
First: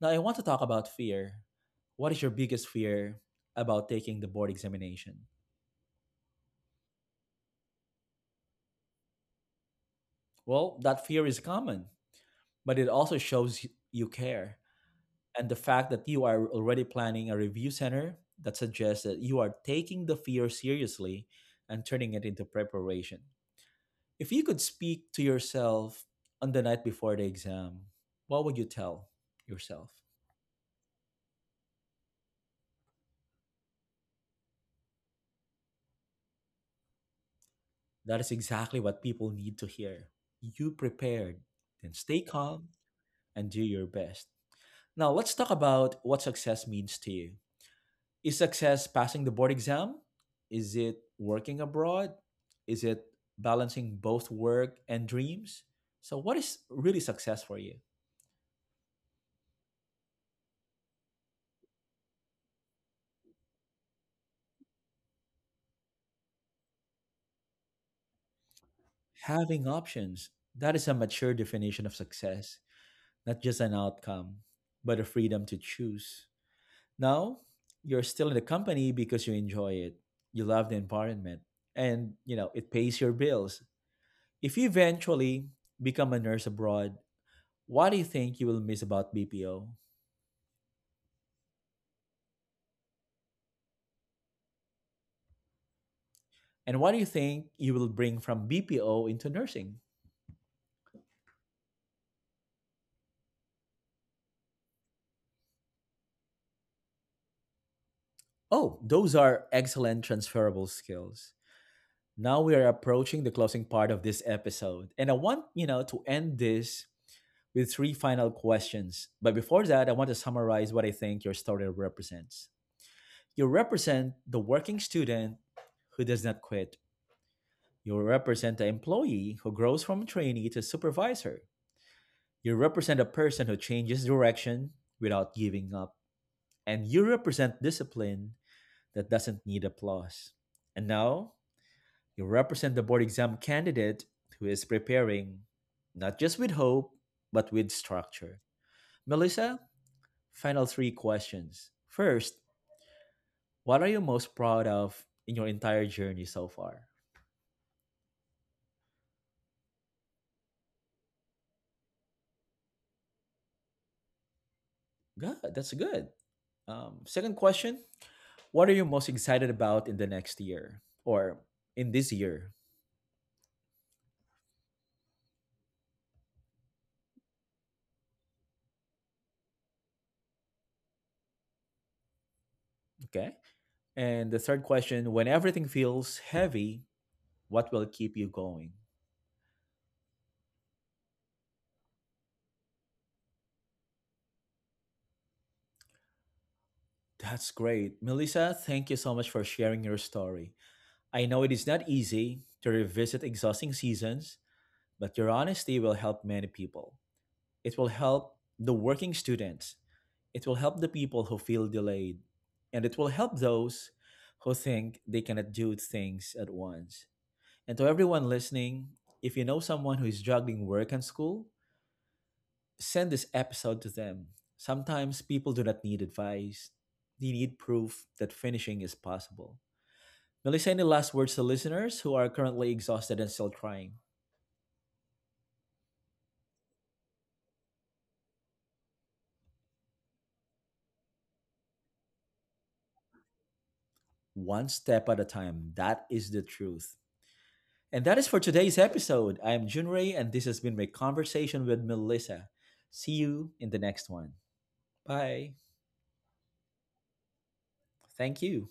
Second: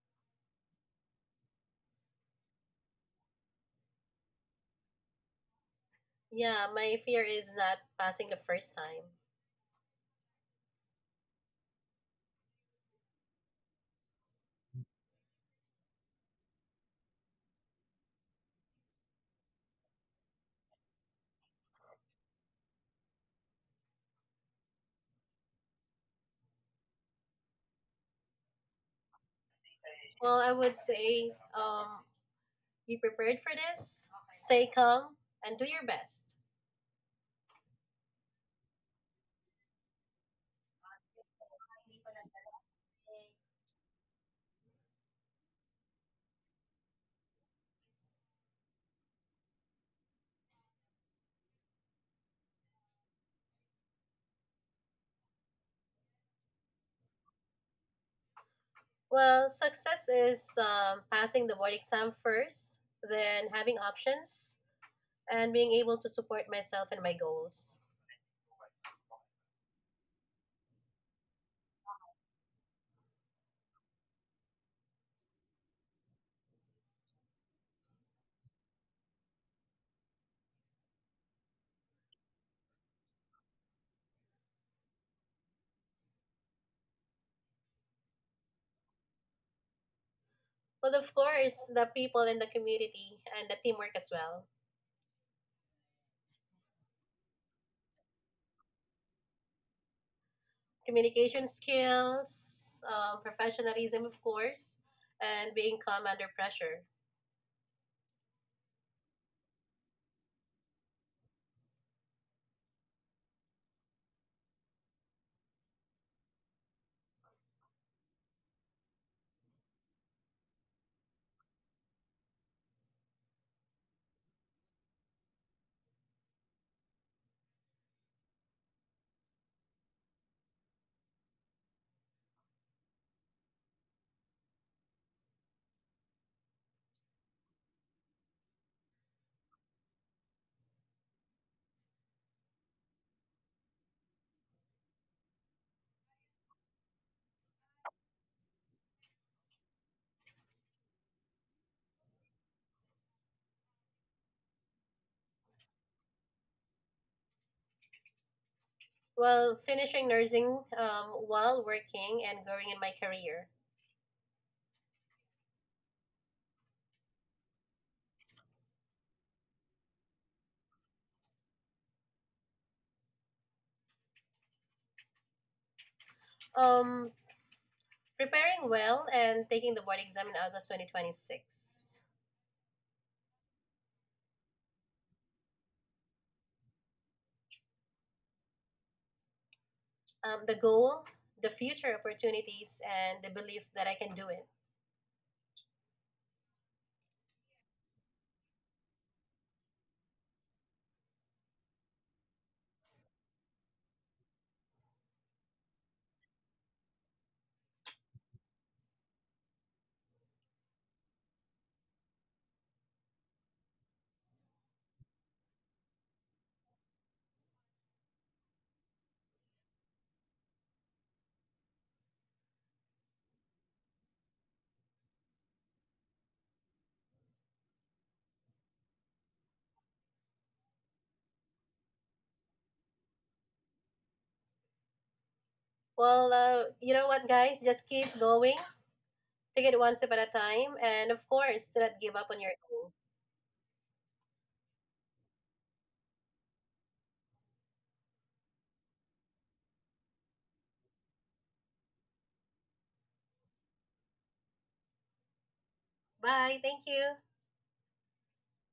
Speaker 1: Now, I want to talk about fear. What is your biggest fear about taking the board examination?
Speaker 2: Yeah, my fear is not passing the first time.
Speaker 1: Well, that fear is common, but it also shows y- you care. And the fact that you are already planning a review center that suggests that you are taking the fear seriously and turning it into preparation. If you could speak to yourself on the night before the exam, what would you tell yourself?
Speaker 2: Well, I would say um, be prepared for this, stay calm, and do your best.
Speaker 1: That is exactly what people need to hear. You prepared, then stay calm and do your best. Now, let's talk about what success means to you. Is success passing the board exam? Is it working abroad? Is it balancing both work and dreams? So, what is really success for you?
Speaker 2: Well, success is um, passing the board exam first, then having options, and being able to support myself and my goals.
Speaker 1: Having options. That is a mature definition of success, not just an outcome, but a freedom to choose. Now, you're still in the company because you enjoy it. You love the environment and, you know, it pays your bills. If you eventually become a nurse abroad, what do you think you will miss about B P O?
Speaker 2: Well, of course, the people in the community and the teamwork as well.
Speaker 1: And what do you think you will bring from B P O into nursing?
Speaker 2: Communication skills, um, professionalism, of course, and being calm under pressure.
Speaker 1: Oh, those are excellent transferable skills. Now we are approaching the closing part of this episode. And I want, you know, to end this with three final questions. But before that, I want to summarize what I think your story represents. You represent the working student who does not quit. You represent the employee who grows from trainee to supervisor. You represent a person who changes direction without giving up. And you represent discipline that doesn't need applause. And now, you represent the board exam candidate who is preparing not just with hope, but with structure. Melissa, final three questions. First, what are you most proud of in your entire journey so far?
Speaker 2: Well, finishing nursing um, while working and growing in my career.
Speaker 1: Good. That's good. Um, second question. What are you most excited about in the next year or in this year?
Speaker 2: um Preparing well and taking the board exam in August twenty twenty-six.
Speaker 1: Okay. And the third question. When everything feels heavy, what will keep you going?
Speaker 2: Um, the goal, the future opportunities, and the belief that I can do it.
Speaker 1: That's great. Melissa, thank you so much for sharing your story. I know it is not easy to revisit exhausting seasons, but your honesty will help many people. It will help the working students. It will help the people who feel delayed. And it will help those who think they cannot do things at once. And to everyone listening, if you know someone who is juggling work and school, send this episode to them. Sometimes people do not need advice, they need proof that finishing is possible. Melissa, any last words to listeners who are currently exhausted and still trying?
Speaker 2: Well, uh, you know what, guys? Just keep going. Take it one step at a time. And of course, do not give up on your goal.
Speaker 1: One step at a time. That is the truth. And that is for today's episode. I am Junrei, and this has been my conversation with Melissa. See you in the next one. Bye.
Speaker 2: Bye. Thank you.
Speaker 1: Thank you.